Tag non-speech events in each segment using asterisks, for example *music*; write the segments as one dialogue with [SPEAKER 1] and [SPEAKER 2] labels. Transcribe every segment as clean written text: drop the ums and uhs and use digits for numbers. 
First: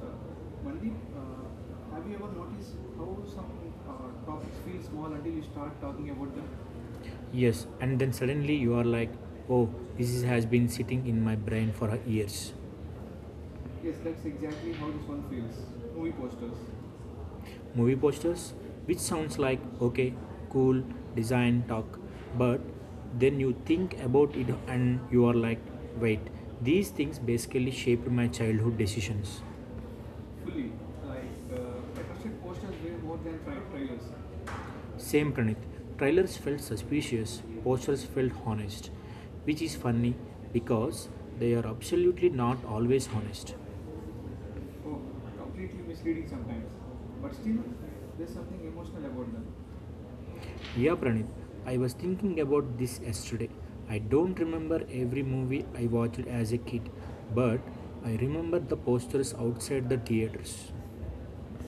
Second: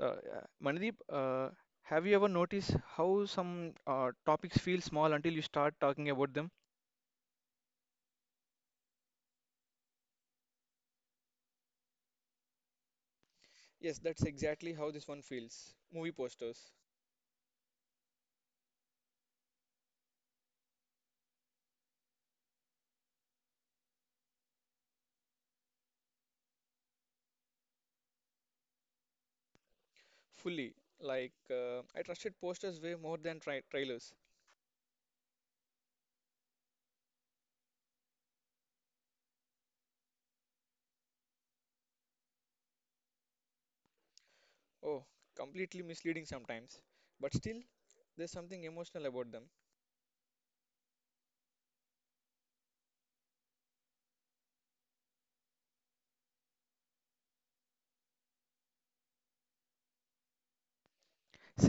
[SPEAKER 1] Manideep,
[SPEAKER 2] Mandeep, have
[SPEAKER 1] have you
[SPEAKER 2] you
[SPEAKER 1] ever
[SPEAKER 2] ever
[SPEAKER 1] noticed
[SPEAKER 2] noticed how
[SPEAKER 1] how
[SPEAKER 2] some
[SPEAKER 1] some
[SPEAKER 2] uh,
[SPEAKER 1] uh, topics
[SPEAKER 2] topics feel
[SPEAKER 1] feel
[SPEAKER 2] small
[SPEAKER 1] small
[SPEAKER 2] until
[SPEAKER 1] until you
[SPEAKER 2] you start
[SPEAKER 1] start
[SPEAKER 2] talking
[SPEAKER 1] talking about
[SPEAKER 2] about them?
[SPEAKER 1] them?
[SPEAKER 2] Yes, and then suddenly you are like, oh, has been sitting in my brain for years. Yes,
[SPEAKER 1] Yes, that's
[SPEAKER 2] that's exactly
[SPEAKER 1] exactly
[SPEAKER 2] how
[SPEAKER 1] how
[SPEAKER 2] this
[SPEAKER 1] this one
[SPEAKER 2] one feels.
[SPEAKER 1] feels.
[SPEAKER 2] Movie
[SPEAKER 1] Movie
[SPEAKER 2] posters.
[SPEAKER 1] posters,
[SPEAKER 2] Movie posters, which sounds like okay, cool, design, talk, but then you think about it and you are like, wait, these things basically shaped my childhood decisions. Fully.
[SPEAKER 1] fully. Like
[SPEAKER 2] Like, I
[SPEAKER 1] I trusted
[SPEAKER 2] trusted posters
[SPEAKER 1] posters
[SPEAKER 2] way
[SPEAKER 1] way more
[SPEAKER 2] more than
[SPEAKER 1] than
[SPEAKER 2] trailers.
[SPEAKER 1] trailers.
[SPEAKER 2] Same, Pranit, trailers felt suspicious, posters felt honest, which is funny because they are absolutely not always honest. Oh,
[SPEAKER 1] Oh, completely
[SPEAKER 2] completely
[SPEAKER 1] misleading
[SPEAKER 2] misleading sometimes.
[SPEAKER 1] sometimes, but
[SPEAKER 2] But
[SPEAKER 1] still,
[SPEAKER 2] still,
[SPEAKER 1] there's
[SPEAKER 2] there's something
[SPEAKER 1] something
[SPEAKER 2] emotional
[SPEAKER 1] emotional
[SPEAKER 2] about
[SPEAKER 1] about
[SPEAKER 2] them.
[SPEAKER 1] them.
[SPEAKER 2] Yeah, Pranit. I was thinking about this yesterday. I don't remember every movie I watched as a kid, but I remember the posters outside the theaters.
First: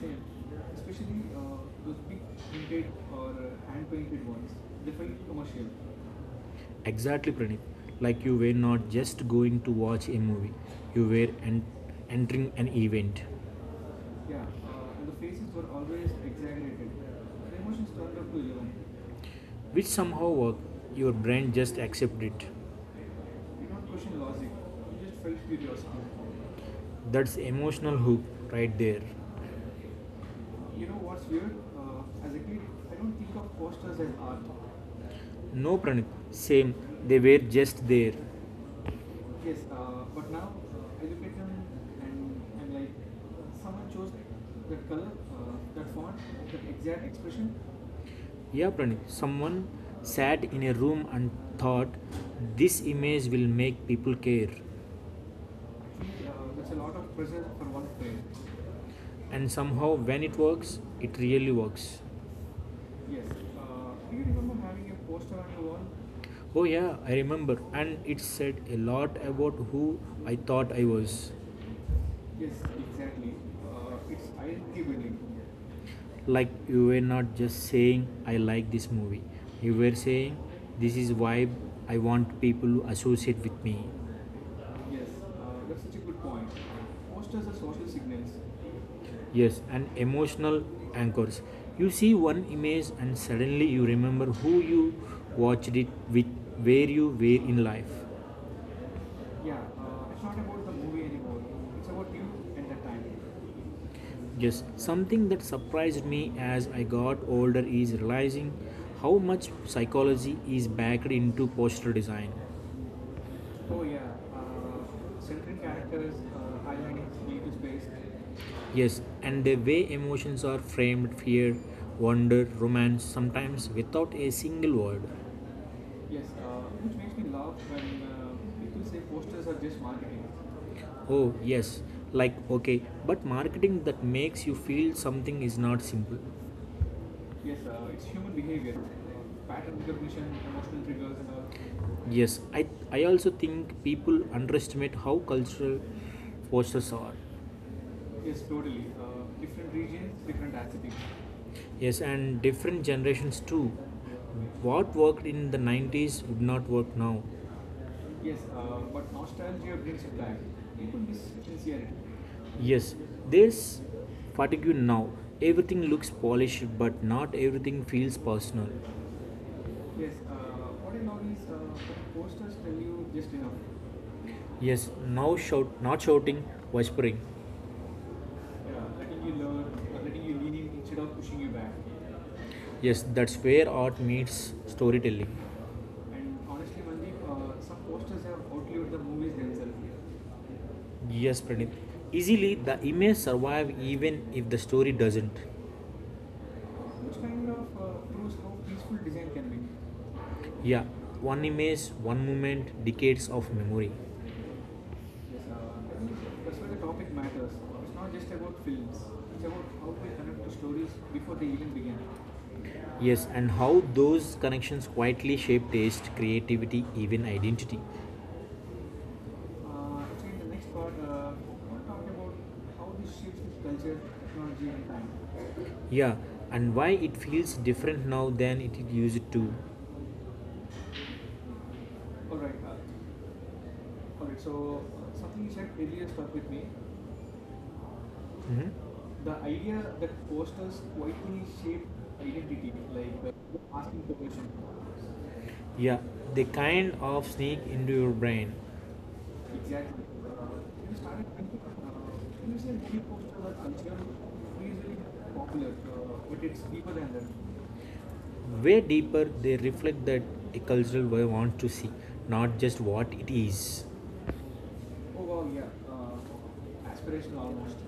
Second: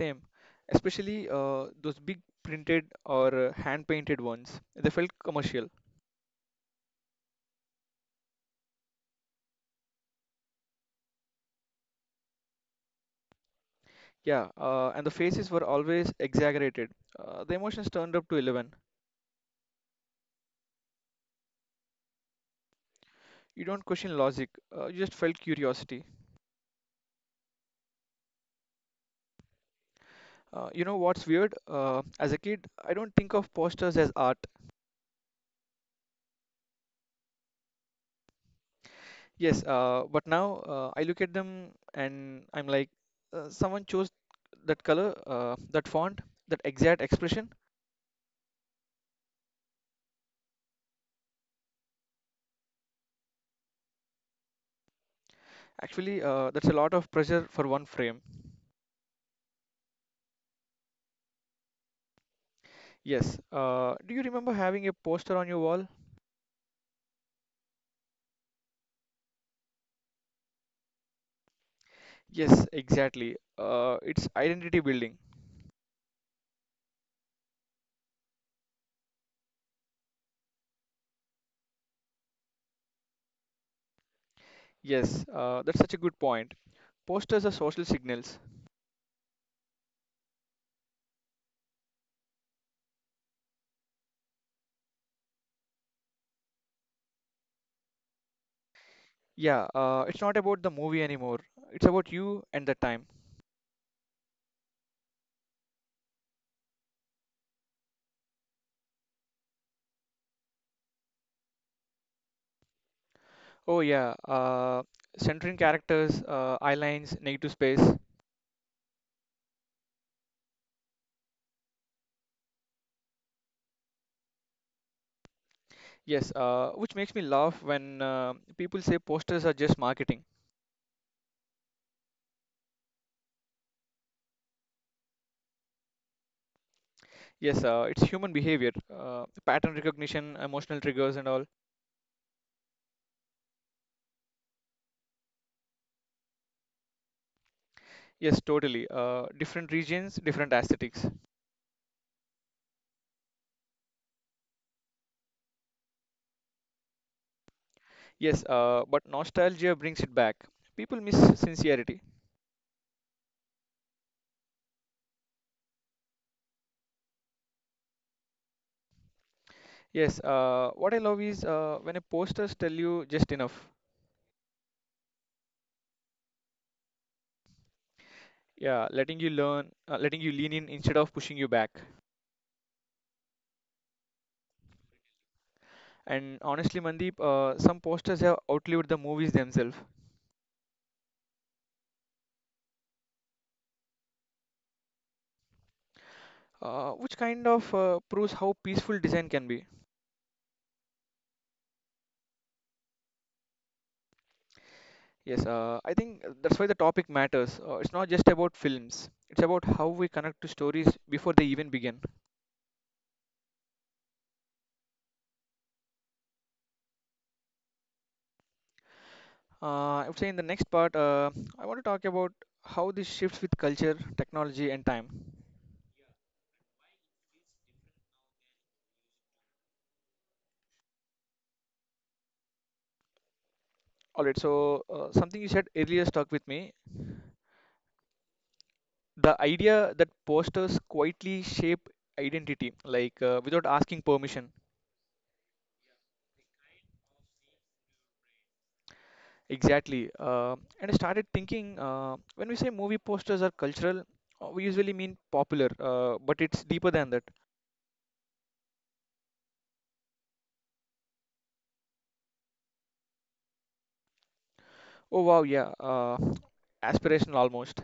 [SPEAKER 2] Same, especially
[SPEAKER 1] especially uh,
[SPEAKER 2] those
[SPEAKER 1] those
[SPEAKER 2] big
[SPEAKER 1] big printed
[SPEAKER 2] printed,
[SPEAKER 1] or hand
[SPEAKER 2] hand
[SPEAKER 1] painted
[SPEAKER 2] painted ones.
[SPEAKER 1] ones. They felt commercial.
[SPEAKER 2] Exactly, Pranit. Like you were not just going to watch a movie, you were entering an event. Yeah,
[SPEAKER 1] Yeah, and the faces were always exaggerated. The emotions turned up to 11.
[SPEAKER 2] which somehow work. Your brain just accept it.
[SPEAKER 1] You
[SPEAKER 2] You
[SPEAKER 1] don't
[SPEAKER 2] don't
[SPEAKER 1] question
[SPEAKER 2] question logic,
[SPEAKER 1] logic, you
[SPEAKER 2] you
[SPEAKER 1] just
[SPEAKER 2] just
[SPEAKER 1] felt
[SPEAKER 2] felt
[SPEAKER 1] curiosity.
[SPEAKER 2] curiosity. That's emotional hook right there. As
[SPEAKER 1] You know what's weird?
[SPEAKER 2] a
[SPEAKER 1] As a
[SPEAKER 2] kid,
[SPEAKER 1] kid,
[SPEAKER 2] I
[SPEAKER 1] I
[SPEAKER 2] don't
[SPEAKER 1] don't think
[SPEAKER 2] think
[SPEAKER 1] of posters as art.
[SPEAKER 2] about. No, Pranit, same. They were just there. Yes,
[SPEAKER 1] Yes,
[SPEAKER 2] I'm
[SPEAKER 1] but now
[SPEAKER 2] African,
[SPEAKER 1] I look at them
[SPEAKER 2] and
[SPEAKER 1] and I'm
[SPEAKER 2] and
[SPEAKER 1] like,
[SPEAKER 2] I
[SPEAKER 1] someone
[SPEAKER 2] chose
[SPEAKER 1] chose that
[SPEAKER 2] that,
[SPEAKER 1] color, that font,
[SPEAKER 2] that
[SPEAKER 1] that
[SPEAKER 2] that
[SPEAKER 1] exact expression.
[SPEAKER 2] expression. Yeah, Pranit. Someone sat in a room and thought this image will make people care. Uh,
[SPEAKER 1] Actually, that's
[SPEAKER 2] that's
[SPEAKER 1] a
[SPEAKER 2] a
[SPEAKER 1] lot
[SPEAKER 2] lot
[SPEAKER 1] of
[SPEAKER 2] of pressure
[SPEAKER 1] pressure
[SPEAKER 2] for
[SPEAKER 1] for one
[SPEAKER 2] one player.
[SPEAKER 1] frame.
[SPEAKER 2] And somehow, when it works, it really works. Yes.
[SPEAKER 1] Yes.
[SPEAKER 2] Uh,
[SPEAKER 1] Do
[SPEAKER 2] do
[SPEAKER 1] you
[SPEAKER 2] you
[SPEAKER 1] remember
[SPEAKER 2] remember
[SPEAKER 1] having
[SPEAKER 2] having
[SPEAKER 1] a
[SPEAKER 2] a
[SPEAKER 1] poster
[SPEAKER 2] poster
[SPEAKER 1] on
[SPEAKER 2] on
[SPEAKER 1] your
[SPEAKER 2] your wall?
[SPEAKER 1] wall?
[SPEAKER 2] Oh, yeah, I remember. And it said a lot about who I thought I was. Yes,
[SPEAKER 1] Yes,
[SPEAKER 2] exactly.
[SPEAKER 1] exactly. It's identity building.
[SPEAKER 2] Like you were not just saying I like this movie. You were saying this is why I want people to associate with me. Yes,
[SPEAKER 1] Yes, that's such a good
[SPEAKER 2] point.
[SPEAKER 1] point. Posters
[SPEAKER 2] The
[SPEAKER 1] are
[SPEAKER 2] social
[SPEAKER 1] social
[SPEAKER 2] signals.
[SPEAKER 1] signals.
[SPEAKER 2] Yes, and emotional anchors. You see one image and suddenly you remember who you watched it with, where you were in life. Yeah,
[SPEAKER 1] Yeah,
[SPEAKER 2] it's
[SPEAKER 1] it's
[SPEAKER 2] not
[SPEAKER 1] not
[SPEAKER 2] about
[SPEAKER 1] about
[SPEAKER 2] the
[SPEAKER 1] the
[SPEAKER 2] movie
[SPEAKER 1] movie
[SPEAKER 2] anymore.
[SPEAKER 1] anymore.
[SPEAKER 2] It's
[SPEAKER 1] It's
[SPEAKER 2] about
[SPEAKER 1] about
[SPEAKER 2] you
[SPEAKER 1] you and
[SPEAKER 2] and the
[SPEAKER 1] the
[SPEAKER 2] time.
[SPEAKER 1] time.
[SPEAKER 2] Yes, something that surprised me as I got older is realizing how much psychology is backed into poster design.
[SPEAKER 1] Oh yeah, centering characters, eye lines, negative space.
[SPEAKER 2] Yes, and the way emotions are framed, fear, wonder, romance, sometimes without a single word. Yes,
[SPEAKER 1] Yes,
[SPEAKER 2] which
[SPEAKER 1] which
[SPEAKER 2] makes
[SPEAKER 1] makes me
[SPEAKER 2] me
[SPEAKER 1] laugh
[SPEAKER 2] laugh when
[SPEAKER 1] when people
[SPEAKER 2] people say
[SPEAKER 1] say
[SPEAKER 2] posters
[SPEAKER 1] posters
[SPEAKER 2] are
[SPEAKER 1] are just
[SPEAKER 2] just marketing.
[SPEAKER 1] marketing.
[SPEAKER 2] Oh, yes, like okay, but marketing that makes you feel something is not simple. Yeah,
[SPEAKER 1] Yes, it's
[SPEAKER 2] it's
[SPEAKER 1] human
[SPEAKER 2] human
[SPEAKER 1] behavior,
[SPEAKER 2] behavior,
[SPEAKER 1] pattern
[SPEAKER 2] pattern recognition,
[SPEAKER 1] recognition, emotional
[SPEAKER 2] emotional trigger.
[SPEAKER 1] triggers, and all.
[SPEAKER 2] Yes, I also think people underestimate how cultural forces are. Yes,
[SPEAKER 1] Yes,
[SPEAKER 2] totally.
[SPEAKER 1] totally.
[SPEAKER 2] Different
[SPEAKER 1] Different
[SPEAKER 2] regions,
[SPEAKER 1] regions,
[SPEAKER 2] different
[SPEAKER 1] different
[SPEAKER 2] attitudes.
[SPEAKER 1] aesthetics.
[SPEAKER 2] Yes, and different generations too. What worked in the 90s would not work now. Yes,
[SPEAKER 1] Yes, but
[SPEAKER 2] but nostalgia
[SPEAKER 1] nostalgia
[SPEAKER 2] brings
[SPEAKER 1] brings
[SPEAKER 2] you
[SPEAKER 1] it
[SPEAKER 2] back.
[SPEAKER 1] back.
[SPEAKER 2] People
[SPEAKER 1] People
[SPEAKER 2] be
[SPEAKER 1] miss
[SPEAKER 2] sincerity.
[SPEAKER 1] sincerity.
[SPEAKER 2] Yes, there's fatigue now. Everything looks polished, but not everything feels personal. Yes,
[SPEAKER 1] Yes,
[SPEAKER 2] what
[SPEAKER 1] what I
[SPEAKER 2] I love
[SPEAKER 1] love
[SPEAKER 2] is
[SPEAKER 1] is when a posters
[SPEAKER 2] just tell
[SPEAKER 1] tell you
[SPEAKER 2] you just
[SPEAKER 1] just
[SPEAKER 2] enough.
[SPEAKER 1] enough.
[SPEAKER 2] Yes, now shout, not shouting, whispering. Yeah,
[SPEAKER 1] Yeah, letting
[SPEAKER 2] letting
[SPEAKER 1] you
[SPEAKER 2] you learn,
[SPEAKER 1] learn,
[SPEAKER 2] letting
[SPEAKER 1] letting
[SPEAKER 2] you
[SPEAKER 1] you
[SPEAKER 2] lean
[SPEAKER 1] lean in
[SPEAKER 2] in instead
[SPEAKER 1] instead
[SPEAKER 2] of
[SPEAKER 1] of
[SPEAKER 2] pushing
[SPEAKER 1] pushing
[SPEAKER 2] you
[SPEAKER 1] you
[SPEAKER 2] back.
[SPEAKER 1] back.
[SPEAKER 2] Yes, that's where art meets storytelling. And
[SPEAKER 1] And
[SPEAKER 2] honestly,
[SPEAKER 1] honestly,
[SPEAKER 2] Mandeep,
[SPEAKER 1] Mandeep,
[SPEAKER 2] some
[SPEAKER 1] some
[SPEAKER 2] posters
[SPEAKER 1] posters
[SPEAKER 2] have
[SPEAKER 1] have outlived
[SPEAKER 2] the
[SPEAKER 1] the
[SPEAKER 2] movies
[SPEAKER 1] movies
[SPEAKER 2] themselves.
[SPEAKER 1] themselves,
[SPEAKER 2] Here. Yes, Pranit. Easily, the image survive even if the story doesn't.
[SPEAKER 1] which
[SPEAKER 2] Which
[SPEAKER 1] kind
[SPEAKER 2] kind of
[SPEAKER 1] of proves how peaceful design
[SPEAKER 2] it can
[SPEAKER 1] can
[SPEAKER 2] be?
[SPEAKER 1] be.
[SPEAKER 2] Yeah, one image, one moment, decades of memory. Yes,
[SPEAKER 1] Yes, I
[SPEAKER 2] can you
[SPEAKER 1] think
[SPEAKER 2] discuss
[SPEAKER 1] that's why the topic matters. It's
[SPEAKER 2] about
[SPEAKER 1] not just about
[SPEAKER 2] films,
[SPEAKER 1] films,
[SPEAKER 2] which
[SPEAKER 1] it's
[SPEAKER 2] are
[SPEAKER 1] about how we
[SPEAKER 2] connected
[SPEAKER 1] connect
[SPEAKER 2] to
[SPEAKER 1] to
[SPEAKER 2] stories
[SPEAKER 1] stories
[SPEAKER 2] before
[SPEAKER 1] before
[SPEAKER 2] they
[SPEAKER 1] they
[SPEAKER 2] even
[SPEAKER 1] even
[SPEAKER 2] began.
[SPEAKER 1] begin.
[SPEAKER 2] Yes, and how those connections quietly shape taste, creativity, even identity.
[SPEAKER 1] I would
[SPEAKER 2] Actually,
[SPEAKER 1] say
[SPEAKER 2] in
[SPEAKER 1] in
[SPEAKER 2] the
[SPEAKER 1] the next
[SPEAKER 2] next part,
[SPEAKER 1] part, I want
[SPEAKER 2] what
[SPEAKER 1] to talk about
[SPEAKER 2] are- how
[SPEAKER 1] how
[SPEAKER 2] we
[SPEAKER 1] this
[SPEAKER 2] shape
[SPEAKER 1] shifts with culture,
[SPEAKER 2] technology
[SPEAKER 1] technology,
[SPEAKER 2] and
[SPEAKER 1] and
[SPEAKER 2] time?
[SPEAKER 1] time.
[SPEAKER 2] Yeah, and why it feels different now than it used to. All right.
[SPEAKER 1] All right, so
[SPEAKER 2] Uh, Something
[SPEAKER 1] something
[SPEAKER 2] you
[SPEAKER 1] you said
[SPEAKER 2] shared
[SPEAKER 1] earlier stuck
[SPEAKER 2] with
[SPEAKER 1] with
[SPEAKER 2] me.
[SPEAKER 1] me.
[SPEAKER 2] Mhm.
[SPEAKER 1] The idea that posters quietly
[SPEAKER 2] Whitening
[SPEAKER 1] shape
[SPEAKER 2] identity,
[SPEAKER 1] identity,
[SPEAKER 2] like,
[SPEAKER 1] like without asking
[SPEAKER 2] information.
[SPEAKER 1] permission.
[SPEAKER 2] Yeah, the kind of sneak into your brain. Exactly.
[SPEAKER 1] Exactly. And I started thinking when
[SPEAKER 2] You
[SPEAKER 1] we say
[SPEAKER 2] said you
[SPEAKER 1] movie posters are
[SPEAKER 2] are
[SPEAKER 1] cultural, we usually mean
[SPEAKER 2] usually
[SPEAKER 1] popular, but it's deeper than
[SPEAKER 2] pop-
[SPEAKER 1] that.
[SPEAKER 2] way deeper, they reflect that a cultural way want to see, not just what it is. Oh
[SPEAKER 1] Oh,
[SPEAKER 2] wow,
[SPEAKER 1] wow, yeah.
[SPEAKER 2] yeah,
[SPEAKER 1] Aspirational
[SPEAKER 2] aspirational almost.
[SPEAKER 1] almost.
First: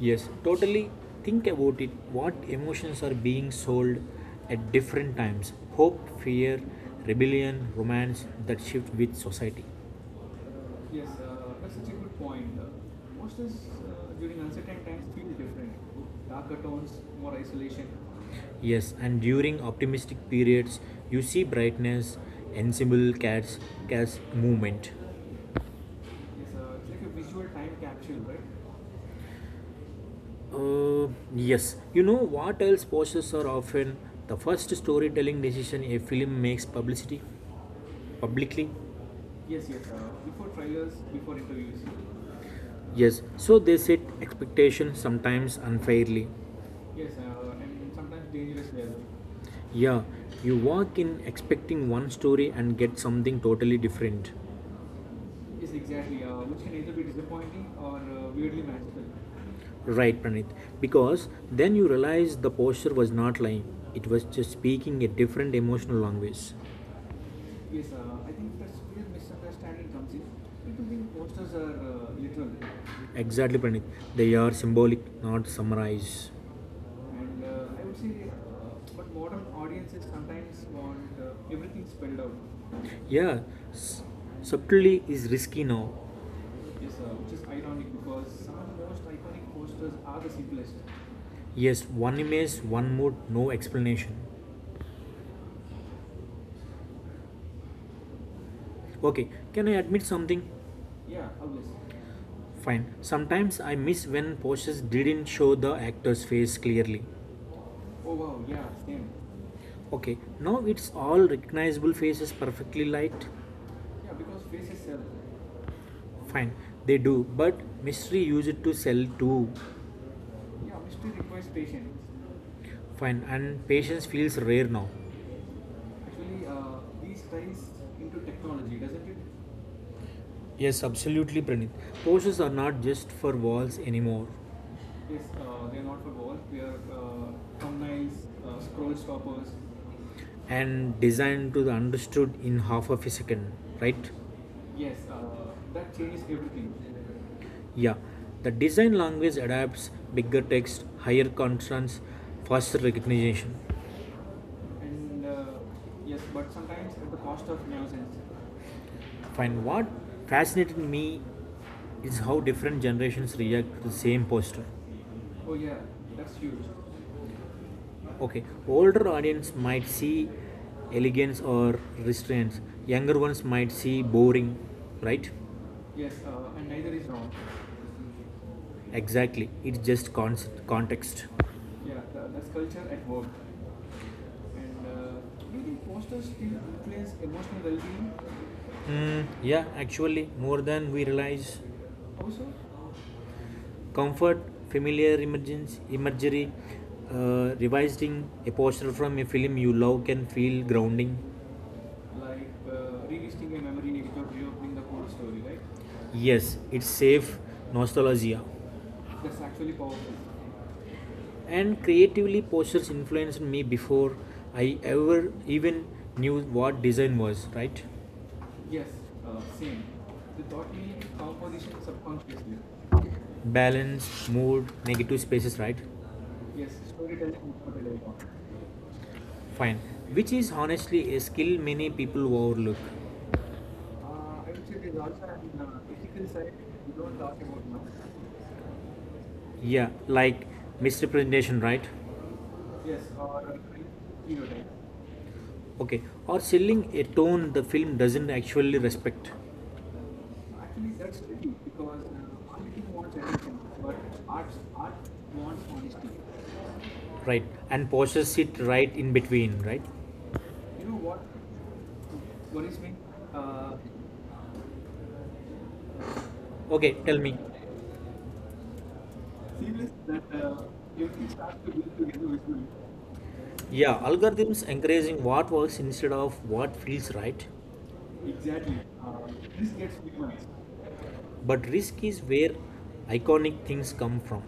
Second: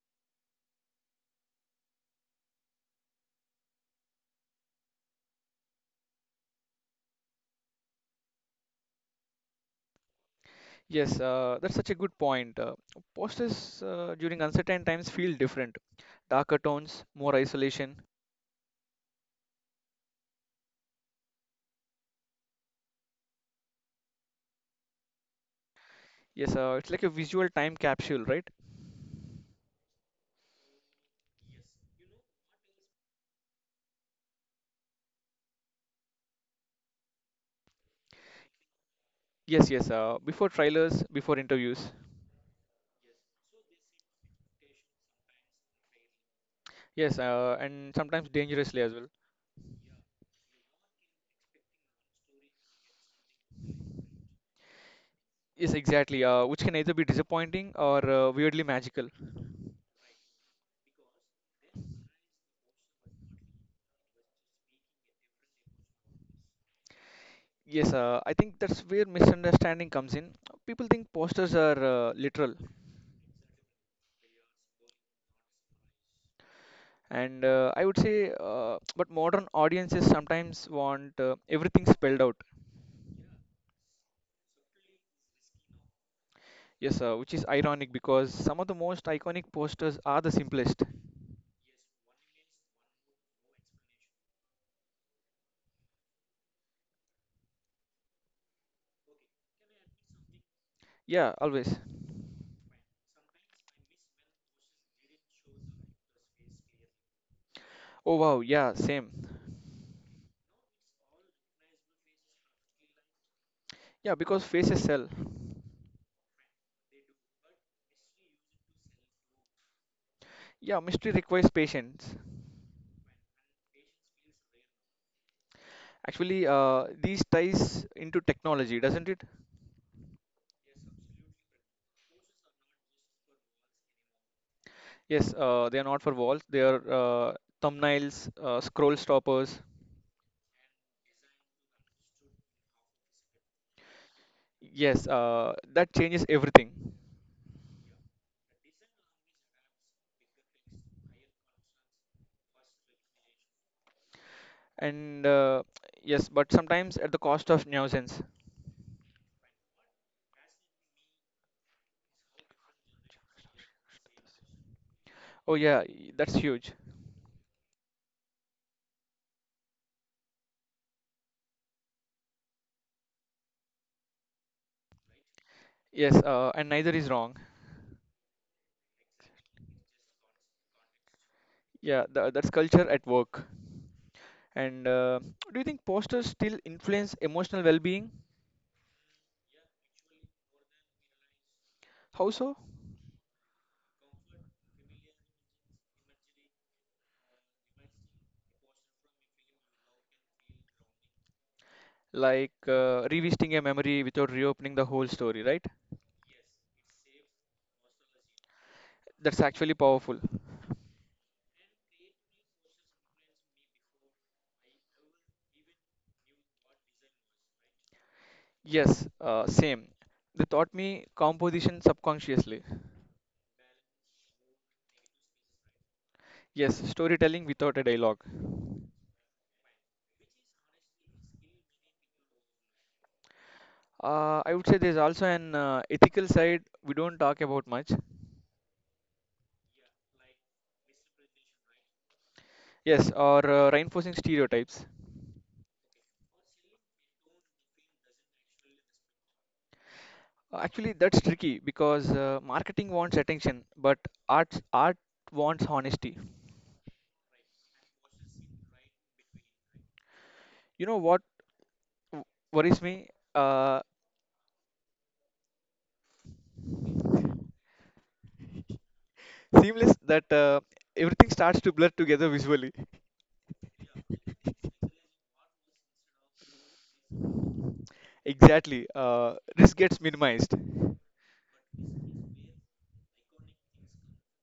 [SPEAKER 2] Yes, totally. Think about it. What emotions are being sold at different times? Hope, fear, rebellion, romance that shift with society. Yes,
[SPEAKER 1] Yes, that's such a good
[SPEAKER 2] point.
[SPEAKER 1] point.
[SPEAKER 2] Most is
[SPEAKER 1] Posters
[SPEAKER 2] during
[SPEAKER 1] during
[SPEAKER 2] uncertainty,
[SPEAKER 1] uncertain times feel different. Darker
[SPEAKER 2] turns
[SPEAKER 1] tones, more
[SPEAKER 2] more action.
[SPEAKER 1] isolation.
[SPEAKER 2] Yes, and during optimistic periods, you see brightness, ensemble, cats movement. It's
[SPEAKER 1] Yes, it's
[SPEAKER 2] like
[SPEAKER 1] like
[SPEAKER 2] a
[SPEAKER 1] a
[SPEAKER 2] visual
[SPEAKER 1] visual
[SPEAKER 2] time
[SPEAKER 1] time
[SPEAKER 2] capsule,
[SPEAKER 1] capsule,
[SPEAKER 2] right?
[SPEAKER 1] right?
[SPEAKER 2] Uh, yes. You know what else posters are often the first storytelling decision a film makes, publicity publicly? Yes,
[SPEAKER 1] Yes,
[SPEAKER 2] yes.
[SPEAKER 1] yes,
[SPEAKER 2] Before
[SPEAKER 1] before
[SPEAKER 2] trailers,
[SPEAKER 1] trailers,
[SPEAKER 2] before
[SPEAKER 1] before
[SPEAKER 2] interviews.
[SPEAKER 1] interviews.
[SPEAKER 2] Yes. So they set expectations sometimes unfairly. Yes,
[SPEAKER 1] Yes,
[SPEAKER 2] and
[SPEAKER 1] and sometimes
[SPEAKER 2] sometimes dangerous as
[SPEAKER 1] dangerously
[SPEAKER 2] well.
[SPEAKER 1] as well.
[SPEAKER 2] Yeah, you walk in expecting one story and get something totally different. Yes,
[SPEAKER 1] Yes,
[SPEAKER 2] exactly.
[SPEAKER 1] exactly, which
[SPEAKER 2] Which can
[SPEAKER 1] can
[SPEAKER 2] either
[SPEAKER 1] either
[SPEAKER 2] be
[SPEAKER 1] be
[SPEAKER 2] disappointing
[SPEAKER 1] disappointing
[SPEAKER 2] or
[SPEAKER 1] or
[SPEAKER 2] weirdly
[SPEAKER 1] weirdly
[SPEAKER 2] magical.
[SPEAKER 1] magical.
[SPEAKER 2] Right, Pranit. Because then you realize the posture was not lying, it was just speaking a different emotional language. Yes,
[SPEAKER 1] Yes, I think that's where
[SPEAKER 2] sometimes
[SPEAKER 1] misunderstanding comes in. People
[SPEAKER 2] people
[SPEAKER 1] think
[SPEAKER 2] think more
[SPEAKER 1] posters are
[SPEAKER 2] literal.
[SPEAKER 1] literal.
[SPEAKER 2] Exactly, Pranit. They are symbolic, not summarized.
[SPEAKER 1] And
[SPEAKER 2] and uh,
[SPEAKER 1] I would say, but modern audiences sometimes
[SPEAKER 2] sometimes
[SPEAKER 1] want
[SPEAKER 2] want
[SPEAKER 1] everything spelled
[SPEAKER 2] spelled
[SPEAKER 1] out.
[SPEAKER 2] out. Yeah, s- subtlety is risky now. Yes,
[SPEAKER 1] Yes, sir, which
[SPEAKER 2] which
[SPEAKER 1] is
[SPEAKER 2] is ironic
[SPEAKER 1] ironic because
[SPEAKER 2] because
[SPEAKER 1] some of
[SPEAKER 2] most
[SPEAKER 1] the most
[SPEAKER 2] iconic
[SPEAKER 1] iconic
[SPEAKER 2] posters,
[SPEAKER 1] posters are the simplest.
[SPEAKER 2] yes, one image, one mood, no explanation. Okay, can I admit something? Yeah.
[SPEAKER 1] Yeah, always.
[SPEAKER 2] Fine. Sometimes I miss when posters didn't show the actor's face clearly.
[SPEAKER 1] Oh wow, yeah,
[SPEAKER 2] Same.
[SPEAKER 1] same.
[SPEAKER 2] Okay, now it's all recognizable faces perfectly light. Yeah,
[SPEAKER 1] Yeah,
[SPEAKER 2] because
[SPEAKER 1] because
[SPEAKER 2] faces
[SPEAKER 1] faces
[SPEAKER 2] sell.
[SPEAKER 1] sell.
[SPEAKER 2] Fine, they do, but mystery used to sell too.
[SPEAKER 1] Yeah,
[SPEAKER 2] Yeah,
[SPEAKER 1] mystery
[SPEAKER 2] mystery
[SPEAKER 1] requires
[SPEAKER 2] requires patience.
[SPEAKER 1] patience.
[SPEAKER 2] Fine, and patience feels rare now.
[SPEAKER 1] Actually, these ties into technology, doesn't it?
[SPEAKER 2] Yes, absolutely, Pranit. Posters are not just for walls anymore
[SPEAKER 1] Yes, they are not for walls, they are thumbnails, scroll stoppers.
[SPEAKER 2] and designed to the understood in half of a second, right?
[SPEAKER 1] Yes, that changes everything.
[SPEAKER 2] Yeah, the design language adapts, bigger text, higher contrast, faster recognition.
[SPEAKER 1] And Yes, but sometimes at the cost of nuisance.
[SPEAKER 2] Fine. What fascinated me is how different generations react to the same poster.
[SPEAKER 1] Oh yeah, that's huge.
[SPEAKER 2] Okay, older audience might see elegance or restraints. Younger ones might see boring, right?
[SPEAKER 1] Yes, and neither
[SPEAKER 2] Neither
[SPEAKER 1] is
[SPEAKER 2] is wrong.
[SPEAKER 1] wrong.
[SPEAKER 2] Exactly. It's just concept, context. Yeah.
[SPEAKER 1] Yeah, that's culture at
[SPEAKER 2] And
[SPEAKER 1] work. And
[SPEAKER 2] uh,
[SPEAKER 1] uh, *tsk* do
[SPEAKER 2] do
[SPEAKER 1] you
[SPEAKER 2] you
[SPEAKER 1] think
[SPEAKER 2] think
[SPEAKER 1] posters
[SPEAKER 2] posters
[SPEAKER 1] still
[SPEAKER 2] still
[SPEAKER 1] influence
[SPEAKER 2] influence
[SPEAKER 1] emotional
[SPEAKER 2] emotional
[SPEAKER 1] well-being?
[SPEAKER 2] well-being? Mm, yeah, actually, more than we realize.
[SPEAKER 1] How
[SPEAKER 2] Also,
[SPEAKER 1] so?
[SPEAKER 2] comfort, familiar emergence, imagery, revisiting a poster from a film you love can feel grounding.
[SPEAKER 1] Like
[SPEAKER 2] Like,
[SPEAKER 1] revisiting
[SPEAKER 2] revisiting
[SPEAKER 1] a
[SPEAKER 2] a
[SPEAKER 1] memory
[SPEAKER 2] memory after
[SPEAKER 1] without reopening
[SPEAKER 2] opening the
[SPEAKER 1] the whole
[SPEAKER 2] whole
[SPEAKER 1] story,
[SPEAKER 2] story, right?
[SPEAKER 1] right?
[SPEAKER 2] Yes, it's safe nostalgia.
[SPEAKER 1] That's
[SPEAKER 2] That's
[SPEAKER 1] actually
[SPEAKER 2] actually powerful.
[SPEAKER 1] powerful.
[SPEAKER 2] And creatively, posters influenced me before I ever even knew what design was, right? Yes,
[SPEAKER 1] Yes,
[SPEAKER 2] same.
[SPEAKER 1] same. They
[SPEAKER 2] They
[SPEAKER 1] taught
[SPEAKER 2] taught me
[SPEAKER 1] me
[SPEAKER 2] how
[SPEAKER 1] composition subconsciously.
[SPEAKER 2] balance, mood, negative spaces, right? Yes,
[SPEAKER 1] Yes,
[SPEAKER 2] storytelling
[SPEAKER 1] storytelling
[SPEAKER 2] is
[SPEAKER 1] without
[SPEAKER 2] what
[SPEAKER 1] a
[SPEAKER 2] I like on.
[SPEAKER 1] dialogue.
[SPEAKER 2] Fine. Which is honestly a skill many people overlook. Uh, I
[SPEAKER 1] I
[SPEAKER 2] would say
[SPEAKER 1] would say
[SPEAKER 2] there's
[SPEAKER 1] there's
[SPEAKER 2] also an
[SPEAKER 1] also an
[SPEAKER 2] ethical
[SPEAKER 1] ethical
[SPEAKER 2] side
[SPEAKER 1] side
[SPEAKER 2] we
[SPEAKER 1] we
[SPEAKER 2] don't
[SPEAKER 1] don't
[SPEAKER 2] talk
[SPEAKER 1] talk
[SPEAKER 2] about
[SPEAKER 1] about
[SPEAKER 2] much.
[SPEAKER 1] much.
[SPEAKER 2] Yeah, like misrepresentation, right? Yes,
[SPEAKER 1] Yes, or reinforcing stereotypes.
[SPEAKER 2] okay. Or selling a tone the film doesn't actually respect. Actually,
[SPEAKER 1] Actually,
[SPEAKER 2] that
[SPEAKER 1] that's tricky because marketing
[SPEAKER 2] marketing
[SPEAKER 1] wants
[SPEAKER 2] wants everything,
[SPEAKER 1] attention,
[SPEAKER 2] but
[SPEAKER 1] but
[SPEAKER 2] art
[SPEAKER 1] art wants
[SPEAKER 2] is tasty.
[SPEAKER 1] honesty.
[SPEAKER 2] Right, and possess it right in between, right?
[SPEAKER 1] You
[SPEAKER 2] You
[SPEAKER 1] know
[SPEAKER 2] know what?
[SPEAKER 1] what w- worries me? Uh,
[SPEAKER 2] Okay, tell me.
[SPEAKER 1] Seamless that everything starts to blur together visually. *laughs*
[SPEAKER 2] Yeah, algorithms encouraging what works instead of what feels right. Exactly.
[SPEAKER 1] Exactly. Risk gets minimized.
[SPEAKER 2] But risk is where iconic things come from.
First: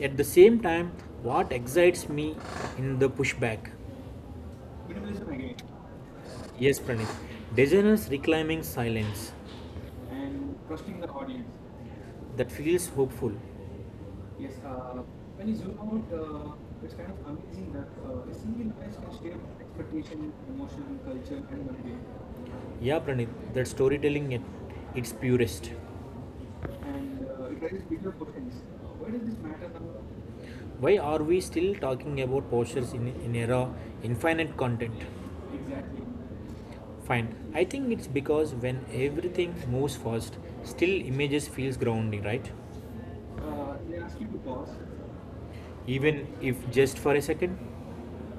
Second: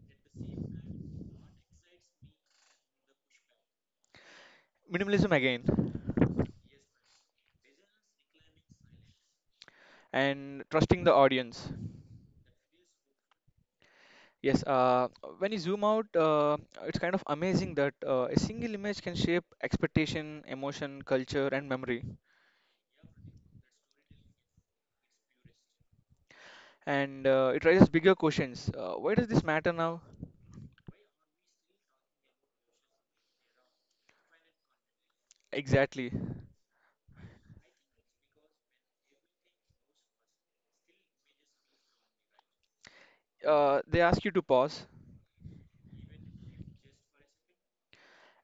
[SPEAKER 2] At the same time, what excites me in the pushback, minimalism
[SPEAKER 1] Minimalism
[SPEAKER 2] again.
[SPEAKER 1] again,
[SPEAKER 2] Yes, Pranit, designers reclaiming silence. And
[SPEAKER 1] and
[SPEAKER 2] from
[SPEAKER 1] trusting
[SPEAKER 2] the
[SPEAKER 1] the
[SPEAKER 2] audience.
[SPEAKER 1] audience.
[SPEAKER 2] That feels hopeful.
[SPEAKER 1] Yes, when
[SPEAKER 2] When
[SPEAKER 1] you
[SPEAKER 2] you zoom
[SPEAKER 1] zoom out,
[SPEAKER 2] out, it's
[SPEAKER 1] it's
[SPEAKER 2] kind
[SPEAKER 1] kind of amazing that
[SPEAKER 2] of
[SPEAKER 1] a
[SPEAKER 2] a
[SPEAKER 1] single
[SPEAKER 2] single voice
[SPEAKER 1] image can
[SPEAKER 2] can
[SPEAKER 1] shape
[SPEAKER 2] shape expectation,
[SPEAKER 1] expectation, emotion,
[SPEAKER 2] emotion, culture,
[SPEAKER 1] culture, and
[SPEAKER 2] and well.
[SPEAKER 1] memory.
[SPEAKER 2] Yeah, Pranit, that storytelling at its purest.
[SPEAKER 1] and
[SPEAKER 2] And
[SPEAKER 1] uh, it
[SPEAKER 2] it raises
[SPEAKER 1] raises bigger
[SPEAKER 2] bigger questions.
[SPEAKER 1] questions. Why
[SPEAKER 2] Why does
[SPEAKER 1] does
[SPEAKER 2] this
[SPEAKER 1] this matter
[SPEAKER 2] matter
[SPEAKER 1] now?
[SPEAKER 2] now? Why are we still talking about postures in an era infinite content? Exactly.
[SPEAKER 1] Exactly.
[SPEAKER 2] Fine. I think it's because when everything moves fast, still images feels grounding, right?
[SPEAKER 1] They ask you to
[SPEAKER 2] Uh,
[SPEAKER 1] pause,
[SPEAKER 2] Even if just for a second,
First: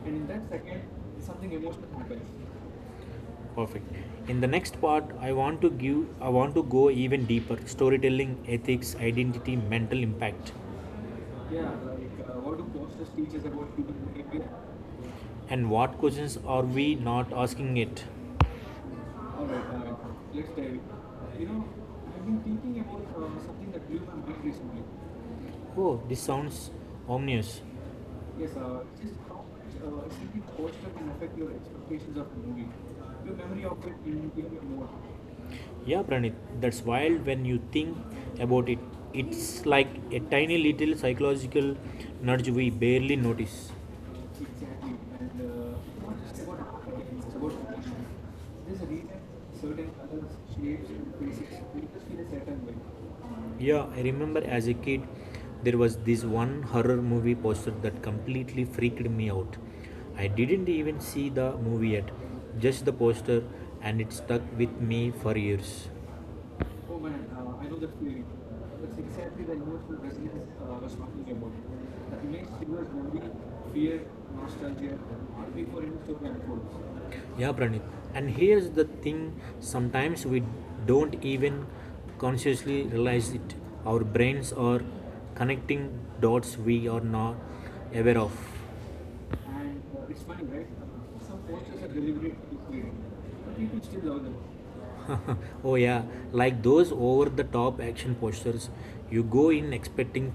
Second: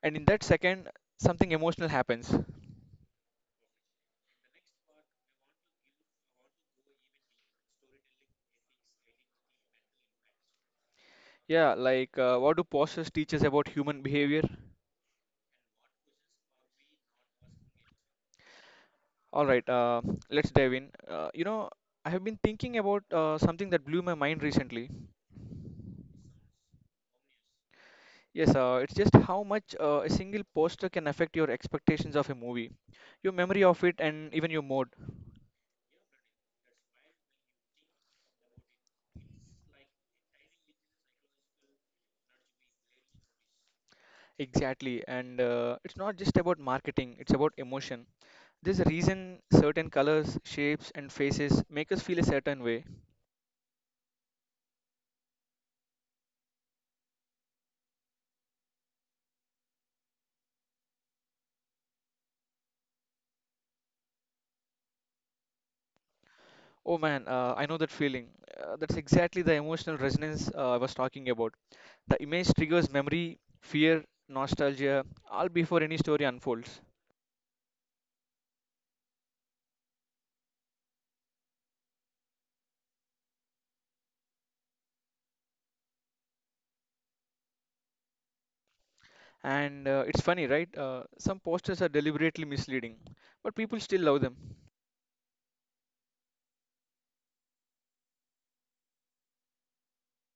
[SPEAKER 1] and
[SPEAKER 2] and
[SPEAKER 1] in
[SPEAKER 2] in that
[SPEAKER 1] that
[SPEAKER 2] second
[SPEAKER 1] second, something
[SPEAKER 2] something
[SPEAKER 1] emotional
[SPEAKER 2] emotional happens.
[SPEAKER 1] happens.
[SPEAKER 2] Perfect. In the next part I want to give, I want to go even deeper, storytelling, ethics, identity, mental impact. Yeah,
[SPEAKER 1] Yeah, like what
[SPEAKER 2] what
[SPEAKER 1] do
[SPEAKER 2] do posters
[SPEAKER 1] pauses teach
[SPEAKER 2] teach
[SPEAKER 1] us
[SPEAKER 2] us
[SPEAKER 1] about
[SPEAKER 2] about people
[SPEAKER 1] human behavior?
[SPEAKER 2] behavior and what questions are we not asking it. All
[SPEAKER 1] All right,
[SPEAKER 2] right, let's
[SPEAKER 1] let's
[SPEAKER 2] dive
[SPEAKER 1] dive in.
[SPEAKER 2] in.
[SPEAKER 1] You
[SPEAKER 2] You know,
[SPEAKER 1] know, I
[SPEAKER 2] I've
[SPEAKER 1] have been
[SPEAKER 2] been
[SPEAKER 1] thinking
[SPEAKER 2] thinking
[SPEAKER 1] about
[SPEAKER 2] about
[SPEAKER 1] something that blew my
[SPEAKER 2] art
[SPEAKER 1] mind
[SPEAKER 2] recently.
[SPEAKER 1] recently.
[SPEAKER 2] Oh, this sounds ominous. Yes,
[SPEAKER 1] Yes,
[SPEAKER 2] I
[SPEAKER 1] it's just how much a
[SPEAKER 2] was thinking
[SPEAKER 1] single poster
[SPEAKER 2] posters
[SPEAKER 1] can affect your expectations of a
[SPEAKER 2] of movie.
[SPEAKER 1] movie, your memory of it, and even your mood.
[SPEAKER 2] Yeah, Pranit, that's wild when you think about it. It's like a tiny little psychological nudge we barely notice. Exactly.
[SPEAKER 1] Exactly, and
[SPEAKER 2] And
[SPEAKER 1] uh, it's
[SPEAKER 2] uh, not
[SPEAKER 1] not
[SPEAKER 2] about
[SPEAKER 1] just
[SPEAKER 2] it's
[SPEAKER 1] about marketing, it's
[SPEAKER 2] about
[SPEAKER 1] about
[SPEAKER 2] emotion.
[SPEAKER 1] emotion. There's
[SPEAKER 2] There's
[SPEAKER 1] a
[SPEAKER 2] a reason
[SPEAKER 1] reason certain
[SPEAKER 2] certain colors,
[SPEAKER 1] colors,
[SPEAKER 2] shapes,
[SPEAKER 1] shapes,
[SPEAKER 2] and
[SPEAKER 1] and
[SPEAKER 2] faces
[SPEAKER 1] faces
[SPEAKER 2] make
[SPEAKER 1] make us
[SPEAKER 2] us
[SPEAKER 1] feel a
[SPEAKER 2] feel a
[SPEAKER 1] certain
[SPEAKER 2] certain way.
[SPEAKER 1] way.
[SPEAKER 2] Yeah, I remember as a kid, there was this one horror movie poster that completely freaked me out. I didn't even see the movie yet, just the poster, and it stuck with me for years.
[SPEAKER 1] Oh
[SPEAKER 2] Oh man,
[SPEAKER 1] man, I
[SPEAKER 2] I know
[SPEAKER 1] know that
[SPEAKER 2] that feeling.
[SPEAKER 1] feeling. That's
[SPEAKER 2] That's
[SPEAKER 1] exactly
[SPEAKER 2] exactly the
[SPEAKER 1] the emotional
[SPEAKER 2] emotional resilience
[SPEAKER 1] resonance
[SPEAKER 2] I
[SPEAKER 1] I
[SPEAKER 2] was
[SPEAKER 1] was
[SPEAKER 2] talking
[SPEAKER 1] talking about. The image
[SPEAKER 2] about,
[SPEAKER 1] triggers memory,
[SPEAKER 2] fear,
[SPEAKER 1] fear,
[SPEAKER 2] nostalgia,
[SPEAKER 1] nostalgia,
[SPEAKER 2] or
[SPEAKER 1] all
[SPEAKER 2] before
[SPEAKER 1] before any
[SPEAKER 2] into
[SPEAKER 1] story
[SPEAKER 2] control.
[SPEAKER 1] unfolds.
[SPEAKER 2] Yeah, Pranit. And here's the thing, sometimes we don't even consciously realize it. Our brains are connecting dots we are not aware of.
[SPEAKER 1] And It's funny, right? Some posters are deliberately
[SPEAKER 2] *laughs*
[SPEAKER 1] misleading, but people still love them.
[SPEAKER 2] Oh yeah, like those over the top action postures, you go in expecting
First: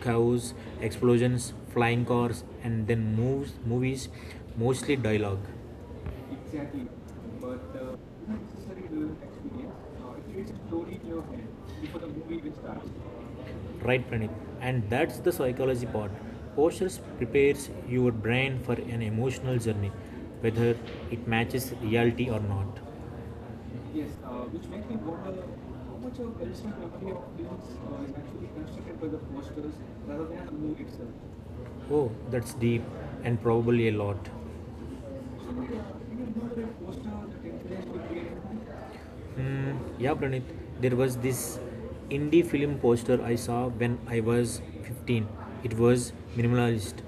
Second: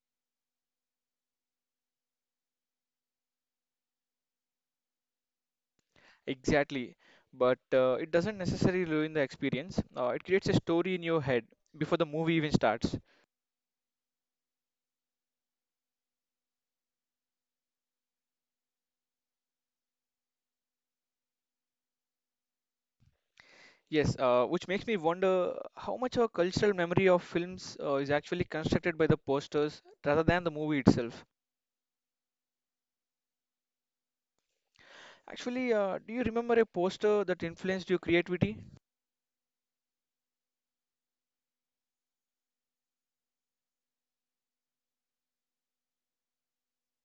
[SPEAKER 2] cows, explosions, flying cars, and then moves movies mostly dialogue. Exactly.
[SPEAKER 1] Exactly. But
[SPEAKER 2] But
[SPEAKER 1] it doesn't
[SPEAKER 2] not
[SPEAKER 1] necessarily
[SPEAKER 2] necessarily
[SPEAKER 1] ruin the
[SPEAKER 2] experience.
[SPEAKER 1] experience. It creates a story
[SPEAKER 2] Keep
[SPEAKER 1] in
[SPEAKER 2] your
[SPEAKER 1] your head
[SPEAKER 2] head
[SPEAKER 1] before the movie even
[SPEAKER 2] before.
[SPEAKER 1] starts.
[SPEAKER 2] Right, Pranit. And that's the psychology part. Postures prepares your brain for an emotional journey, whether it matches reality or not. Yes,
[SPEAKER 1] Yes,
[SPEAKER 2] which
[SPEAKER 1] which
[SPEAKER 2] makes
[SPEAKER 1] makes
[SPEAKER 2] me
[SPEAKER 1] me
[SPEAKER 2] wonder
[SPEAKER 1] wonder
[SPEAKER 2] how
[SPEAKER 1] how
[SPEAKER 2] much
[SPEAKER 1] much our
[SPEAKER 2] of Elson's
[SPEAKER 1] cultural memory
[SPEAKER 2] memory
[SPEAKER 1] of
[SPEAKER 2] of films
[SPEAKER 1] films is
[SPEAKER 2] is
[SPEAKER 1] actually
[SPEAKER 2] actually constructed
[SPEAKER 1] constructed by
[SPEAKER 2] by
[SPEAKER 1] the
[SPEAKER 2] the posters
[SPEAKER 1] posters
[SPEAKER 2] rather
[SPEAKER 1] rather than
[SPEAKER 2] than
[SPEAKER 1] the
[SPEAKER 2] the
[SPEAKER 1] movie
[SPEAKER 2] movie.
[SPEAKER 1] itself.
[SPEAKER 2] Oh, that's deep and probably a lot.
[SPEAKER 1] Actually, do you remember a poster that influenced your creativity?
[SPEAKER 2] Hmm, yeah, Pranit. There was this indie film poster I saw when I was 15. It was minimalist.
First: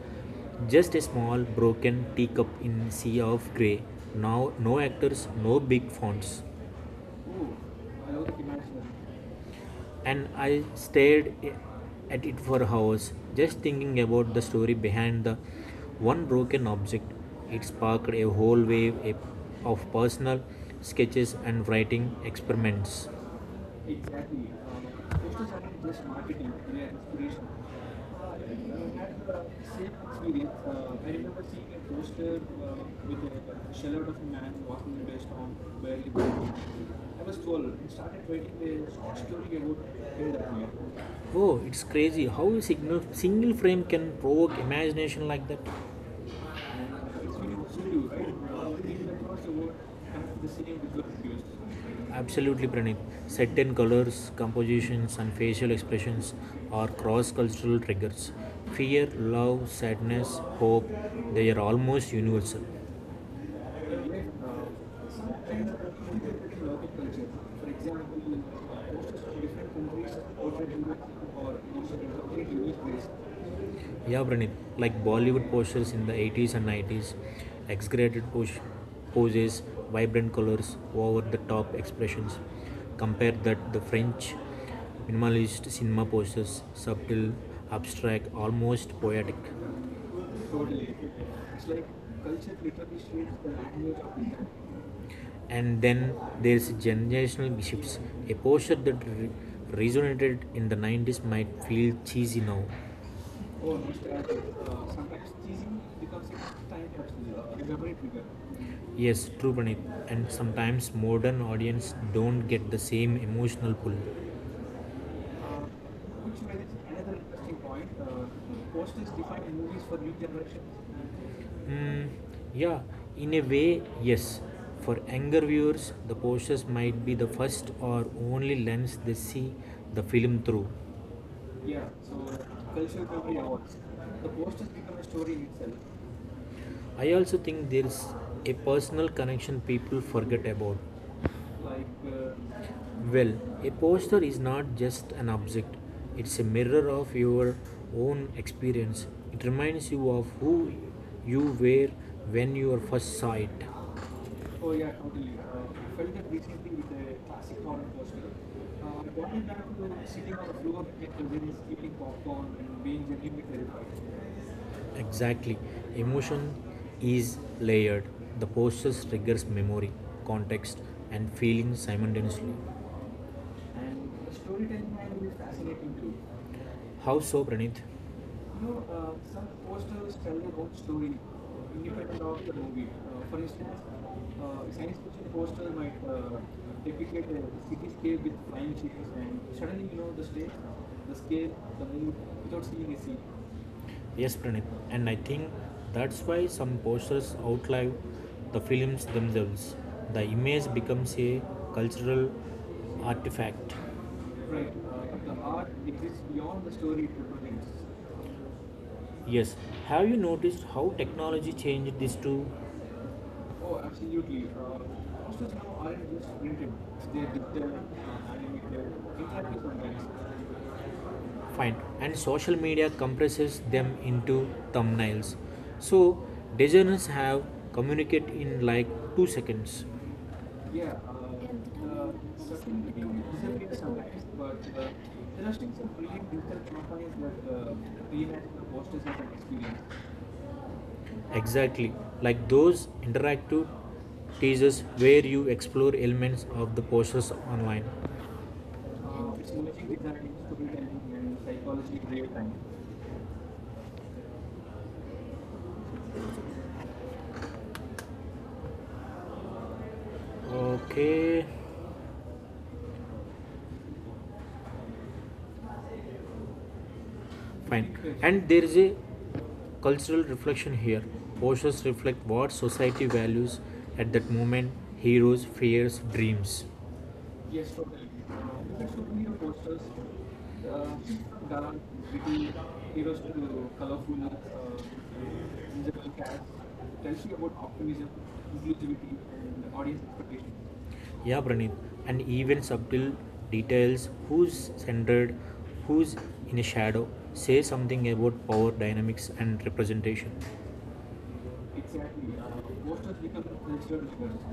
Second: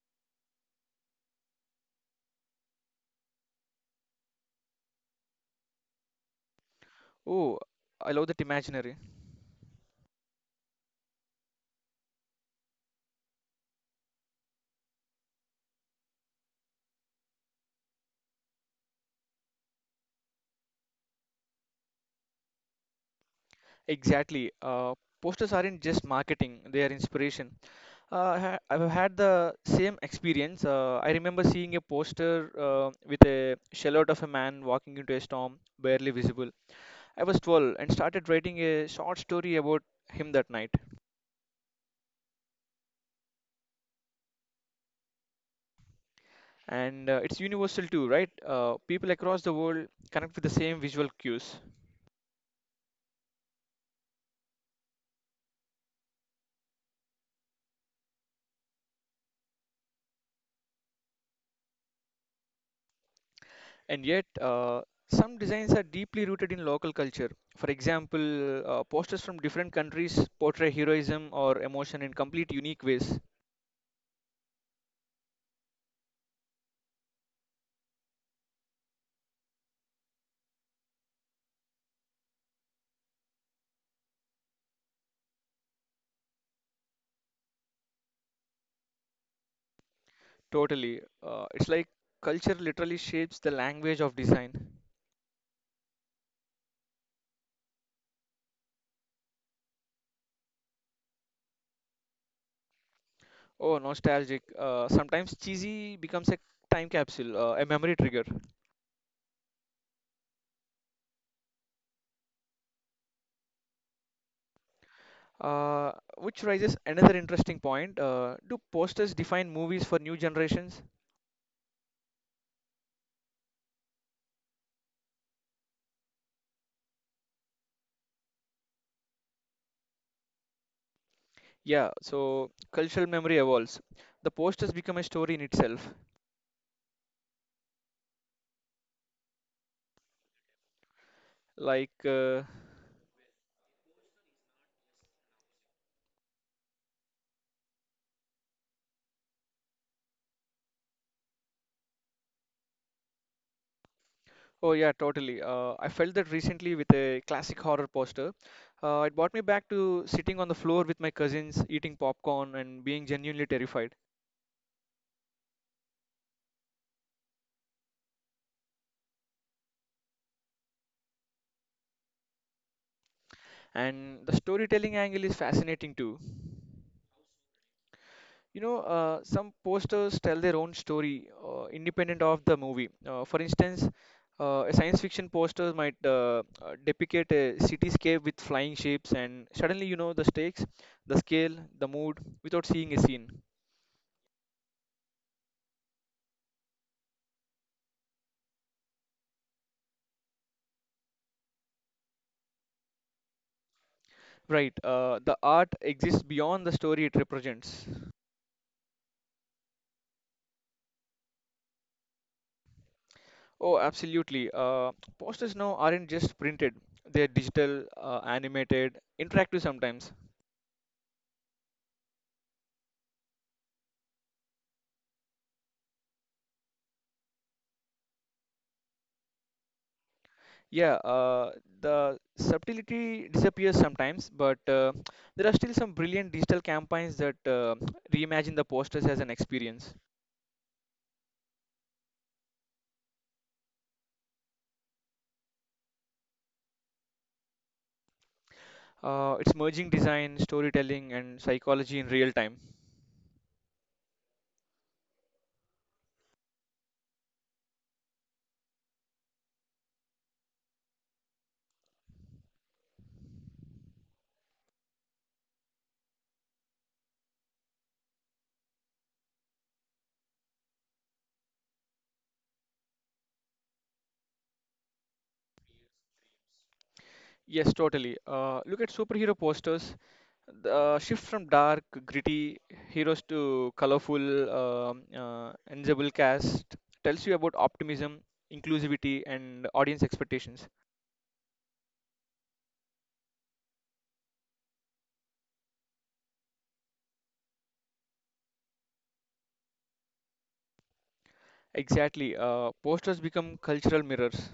[SPEAKER 2] Just a small broken teacup in sea of grey. Now no actors, no big fonts,
[SPEAKER 1] Oh, I love that imaginary.
[SPEAKER 2] and I stared at it for hours, just thinking about the story behind the one broken object. It sparked a whole wave of personal sketches and writing experiments. Exactly.
[SPEAKER 1] Exactly.
[SPEAKER 2] It's
[SPEAKER 1] Posters aren't
[SPEAKER 2] not
[SPEAKER 1] just
[SPEAKER 2] just marketing,
[SPEAKER 1] marketing,
[SPEAKER 2] they
[SPEAKER 1] they are
[SPEAKER 2] are inspiration.
[SPEAKER 1] inspiration.
[SPEAKER 2] I
[SPEAKER 1] I've had
[SPEAKER 2] had the
[SPEAKER 1] the
[SPEAKER 2] same
[SPEAKER 1] same
[SPEAKER 2] experience.
[SPEAKER 1] experience.
[SPEAKER 2] I
[SPEAKER 1] I
[SPEAKER 2] remember
[SPEAKER 1] remember
[SPEAKER 2] seeing
[SPEAKER 1] seeing a
[SPEAKER 2] a poster
[SPEAKER 1] poster with
[SPEAKER 2] with
[SPEAKER 1] a
[SPEAKER 2] a silhouette
[SPEAKER 1] silhouette
[SPEAKER 2] of
[SPEAKER 1] of
[SPEAKER 2] a
[SPEAKER 1] a
[SPEAKER 2] man
[SPEAKER 1] man
[SPEAKER 2] walking
[SPEAKER 1] walking into
[SPEAKER 2] in a
[SPEAKER 1] a
[SPEAKER 2] storm,
[SPEAKER 1] storm,
[SPEAKER 2] barely
[SPEAKER 1] barely visible.
[SPEAKER 2] breathing. I
[SPEAKER 1] I
[SPEAKER 2] was
[SPEAKER 1] was
[SPEAKER 2] 12
[SPEAKER 1] 12
[SPEAKER 2] and
[SPEAKER 1] and
[SPEAKER 2] started
[SPEAKER 1] started writing
[SPEAKER 2] writing
[SPEAKER 1] a
[SPEAKER 2] a short
[SPEAKER 1] short story
[SPEAKER 2] story
[SPEAKER 1] about him that
[SPEAKER 2] about him.
[SPEAKER 1] night.
[SPEAKER 2] Oh, it's crazy how a signal, single frame can provoke imagination like that.
[SPEAKER 1] And
[SPEAKER 2] It's
[SPEAKER 1] it's
[SPEAKER 2] very much
[SPEAKER 1] universal too,
[SPEAKER 2] to
[SPEAKER 1] right?
[SPEAKER 2] right?
[SPEAKER 1] People across the world connect with the same visual cues.
[SPEAKER 2] Absolutely, Pranit. Certain colors, compositions, and facial expressions are cross cultural triggers. Fear, love, sadness, hope, they are almost universal.
[SPEAKER 1] And yet
[SPEAKER 2] Uh,
[SPEAKER 1] some designs are deeply rooted in local culture. For example, posters from different countries portray heroism or emotion in complete unique ways.
[SPEAKER 2] yeah, Pranit, like Bollywood postures in the 80s and 90s, exaggerated poses, vibrant colors, over the top expressions. Compare that the French minimalist cinema postures, subtle, abstract, almost poetic. Totally.
[SPEAKER 1] Totally. It's
[SPEAKER 2] It's
[SPEAKER 1] like
[SPEAKER 2] like
[SPEAKER 1] culture
[SPEAKER 2] culture
[SPEAKER 1] literally
[SPEAKER 2] shapes
[SPEAKER 1] shapes the
[SPEAKER 2] the language
[SPEAKER 1] language
[SPEAKER 2] of
[SPEAKER 1] of
[SPEAKER 2] the,
[SPEAKER 1] design.
[SPEAKER 2] and then there's generational shifts. A posture that resonated in the 90s might feel cheesy now.
[SPEAKER 1] Oh
[SPEAKER 2] Oh,
[SPEAKER 1] nostalgic.
[SPEAKER 2] nostalgic. Uh,
[SPEAKER 1] Sometimes cheesy becomes a time capsule, a memory trigger.
[SPEAKER 2] Yes, true, Pranit. And sometimes modern audience don't get the same emotional pull.
[SPEAKER 1] Uh, which
[SPEAKER 2] Which
[SPEAKER 1] raises
[SPEAKER 2] raises
[SPEAKER 1] another
[SPEAKER 2] another interesting
[SPEAKER 1] interesting
[SPEAKER 2] point.
[SPEAKER 1] point. Do
[SPEAKER 2] Post is
[SPEAKER 1] posters
[SPEAKER 2] defined
[SPEAKER 1] define
[SPEAKER 2] in
[SPEAKER 1] movies
[SPEAKER 2] movies
[SPEAKER 1] for
[SPEAKER 2] for new
[SPEAKER 1] new
[SPEAKER 2] generations.
[SPEAKER 1] generations?
[SPEAKER 2] Mm, yeah, in a way, yes. For younger viewers, the posters might be the first or only lens they see the film through. Yeah.
[SPEAKER 1] Yeah,
[SPEAKER 2] So
[SPEAKER 1] so cultural
[SPEAKER 2] culture,
[SPEAKER 1] memory evolves.
[SPEAKER 2] the
[SPEAKER 1] The
[SPEAKER 2] posters
[SPEAKER 1] posters become
[SPEAKER 2] become
[SPEAKER 1] a
[SPEAKER 2] a story
[SPEAKER 1] story in
[SPEAKER 2] in
[SPEAKER 1] itself.
[SPEAKER 2] itself. I also think there's a personal connection people forget about.
[SPEAKER 1] Like,
[SPEAKER 2] Well, a poster is not just an object, it's a mirror of your own experience. It reminds you of who you were when you were first saw it.
[SPEAKER 1] oh
[SPEAKER 2] Oh
[SPEAKER 1] yeah,
[SPEAKER 2] yeah, totally.
[SPEAKER 1] totally. I felt that recently with a classic horror poster. It brought me
[SPEAKER 2] Uh,
[SPEAKER 1] back to sitting on the floor
[SPEAKER 2] Floor
[SPEAKER 1] with my
[SPEAKER 2] at various
[SPEAKER 1] cousins, eating popcorn,
[SPEAKER 2] popcorn and
[SPEAKER 1] and
[SPEAKER 2] being
[SPEAKER 1] being
[SPEAKER 2] genuinely
[SPEAKER 1] genuinely terrified.
[SPEAKER 2] terrified. Exactly. Emotion is layered. The postures triggers memory, context, and feeling simultaneously. And
[SPEAKER 1] And the storytelling
[SPEAKER 2] storytelling
[SPEAKER 1] angle
[SPEAKER 2] angle
[SPEAKER 1] is
[SPEAKER 2] is
[SPEAKER 1] fascinating
[SPEAKER 2] fascinating too.
[SPEAKER 1] too.
[SPEAKER 2] How so, Pranit?
[SPEAKER 1] You
[SPEAKER 2] You
[SPEAKER 1] know,
[SPEAKER 2] know, uh,
[SPEAKER 1] some posters tell their own
[SPEAKER 2] some story
[SPEAKER 1] story,
[SPEAKER 2] in your
[SPEAKER 1] independent of the movie.
[SPEAKER 2] movie,
[SPEAKER 1] For
[SPEAKER 2] for instance,
[SPEAKER 1] instance, a science fiction
[SPEAKER 2] the
[SPEAKER 1] poster
[SPEAKER 2] poster
[SPEAKER 1] might
[SPEAKER 2] might,
[SPEAKER 1] depict a
[SPEAKER 2] scale
[SPEAKER 1] cityscape
[SPEAKER 2] with
[SPEAKER 1] with flying
[SPEAKER 2] flying cheers
[SPEAKER 1] ships,
[SPEAKER 2] and
[SPEAKER 1] and suddenly
[SPEAKER 2] suddenly
[SPEAKER 1] you
[SPEAKER 2] you
[SPEAKER 1] know
[SPEAKER 2] know
[SPEAKER 1] the
[SPEAKER 2] the stage,
[SPEAKER 1] stakes,
[SPEAKER 2] the
[SPEAKER 1] the
[SPEAKER 2] scale,
[SPEAKER 1] scale, the
[SPEAKER 2] the mood
[SPEAKER 1] mood, without
[SPEAKER 2] without
[SPEAKER 1] seeing
[SPEAKER 2] seeing
[SPEAKER 1] a
[SPEAKER 2] a scene.
[SPEAKER 1] scene.
[SPEAKER 2] Yes, Pranit. And I think that's why some posters outlive the films themselves. The image becomes a cultural artifact.
[SPEAKER 1] Right,
[SPEAKER 2] Right.
[SPEAKER 1] the art
[SPEAKER 2] It's
[SPEAKER 1] exists beyond
[SPEAKER 2] beyond
[SPEAKER 1] the
[SPEAKER 2] the
[SPEAKER 1] story
[SPEAKER 2] story it
[SPEAKER 1] it
[SPEAKER 2] represents.
[SPEAKER 1] represents.
[SPEAKER 2] Yes. Have you noticed how technology changed this too?
[SPEAKER 1] Oh,
[SPEAKER 2] Oh, absolutely.
[SPEAKER 1] absolutely.
[SPEAKER 2] Posters
[SPEAKER 1] Posters now
[SPEAKER 2] now aren't
[SPEAKER 1] aren't
[SPEAKER 2] just
[SPEAKER 1] just
[SPEAKER 2] printed;
[SPEAKER 1] printed; they're
[SPEAKER 2] they're digital,
[SPEAKER 1] digital,
[SPEAKER 2] animated,
[SPEAKER 1] animated, interactive
[SPEAKER 2] interactive
[SPEAKER 1] sometimes.
[SPEAKER 2] sometimes. Fine, and social media compresses them into thumbnails, so designers have communicate in like 2 seconds. And
[SPEAKER 1] Yeah,
[SPEAKER 2] the
[SPEAKER 1] the subtlety disappears sometimes, but there are still some brilliant digital campaigns that reimagine the posters as an experience.
[SPEAKER 2] exactly like those interactive teasers where you explore elements of the posters online.
[SPEAKER 1] It's merging design, storytelling, and psychology in real time.
[SPEAKER 2] Okay, fine. And there is a cultural reflection here. Posters reflect what society values at that moment: heroes, fears, dreams. Yes.
[SPEAKER 1] Yes, totally. Look at superhero posters. The shift from dark, gritty heroes to colorful, ensemble cast tells you about optimism, inclusivity, and audience expectations.
[SPEAKER 2] Yeah, Pranit, and even subtle details, who's centered, who's in a shadow, say something about power dynamics and representation. Exactly.
[SPEAKER 1] Exactly.
[SPEAKER 2] Posters
[SPEAKER 1] Posters
[SPEAKER 2] become
[SPEAKER 1] become
[SPEAKER 2] cultural
[SPEAKER 1] cultural
[SPEAKER 2] triggers.
[SPEAKER 1] mirrors.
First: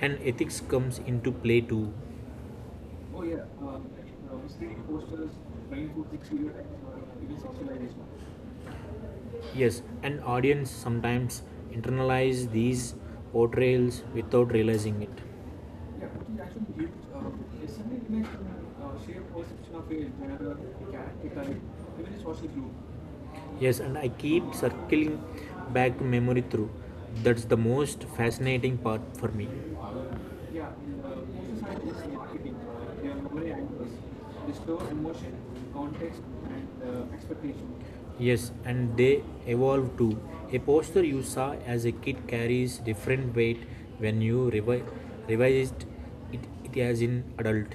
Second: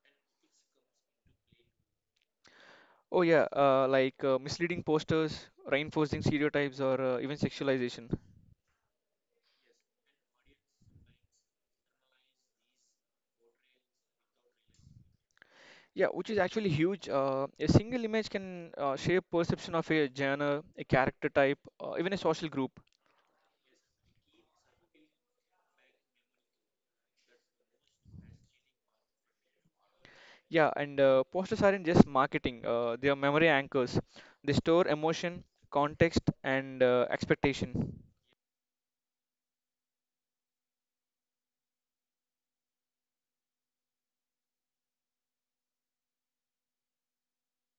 [SPEAKER 2] And ethics comes into play too.
[SPEAKER 1] Oh yeah, like
[SPEAKER 2] Misleading
[SPEAKER 1] misleading
[SPEAKER 2] posters,
[SPEAKER 1] posters,
[SPEAKER 2] trying to
[SPEAKER 1] reinforcing
[SPEAKER 2] exterior,
[SPEAKER 1] stereotypes, or
[SPEAKER 2] even
[SPEAKER 1] even
[SPEAKER 2] sexualization.
[SPEAKER 1] sexualization.
[SPEAKER 2] Yes, an audience sometimes internalize these portrayals without realizing it. Yeah,
[SPEAKER 1] Yeah, which is
[SPEAKER 2] it
[SPEAKER 1] actually
[SPEAKER 2] actually gives
[SPEAKER 1] huge. A
[SPEAKER 2] it's
[SPEAKER 1] single
[SPEAKER 2] something
[SPEAKER 1] image can
[SPEAKER 2] like
[SPEAKER 1] shape
[SPEAKER 2] shape perception
[SPEAKER 1] perception of
[SPEAKER 2] of
[SPEAKER 1] a
[SPEAKER 2] age whenever
[SPEAKER 1] genre, a
[SPEAKER 2] the
[SPEAKER 1] character
[SPEAKER 2] character
[SPEAKER 1] type,
[SPEAKER 2] connect,
[SPEAKER 1] even
[SPEAKER 2] even
[SPEAKER 1] a
[SPEAKER 2] a
[SPEAKER 1] social
[SPEAKER 2] social group.
[SPEAKER 1] group.
[SPEAKER 2] Yes, and I keep circling back to memory through. That's the most fascinating part for me. Yeah,
[SPEAKER 1] Yeah, and uh, posters
[SPEAKER 2] most
[SPEAKER 1] aren't
[SPEAKER 2] scientists
[SPEAKER 1] just
[SPEAKER 2] in marketing
[SPEAKER 1] marketing; they are
[SPEAKER 2] their
[SPEAKER 1] memory
[SPEAKER 2] memory angles,
[SPEAKER 1] anchors. They
[SPEAKER 2] they store
[SPEAKER 1] store
[SPEAKER 2] emotion,
[SPEAKER 1] emotion,
[SPEAKER 2] context,
[SPEAKER 1] context, and
[SPEAKER 2] and uh,
[SPEAKER 1] expectation
[SPEAKER 2] yes, and they evolve too. A poster you saw as a kid carries different weight when you revised it, it as an adult.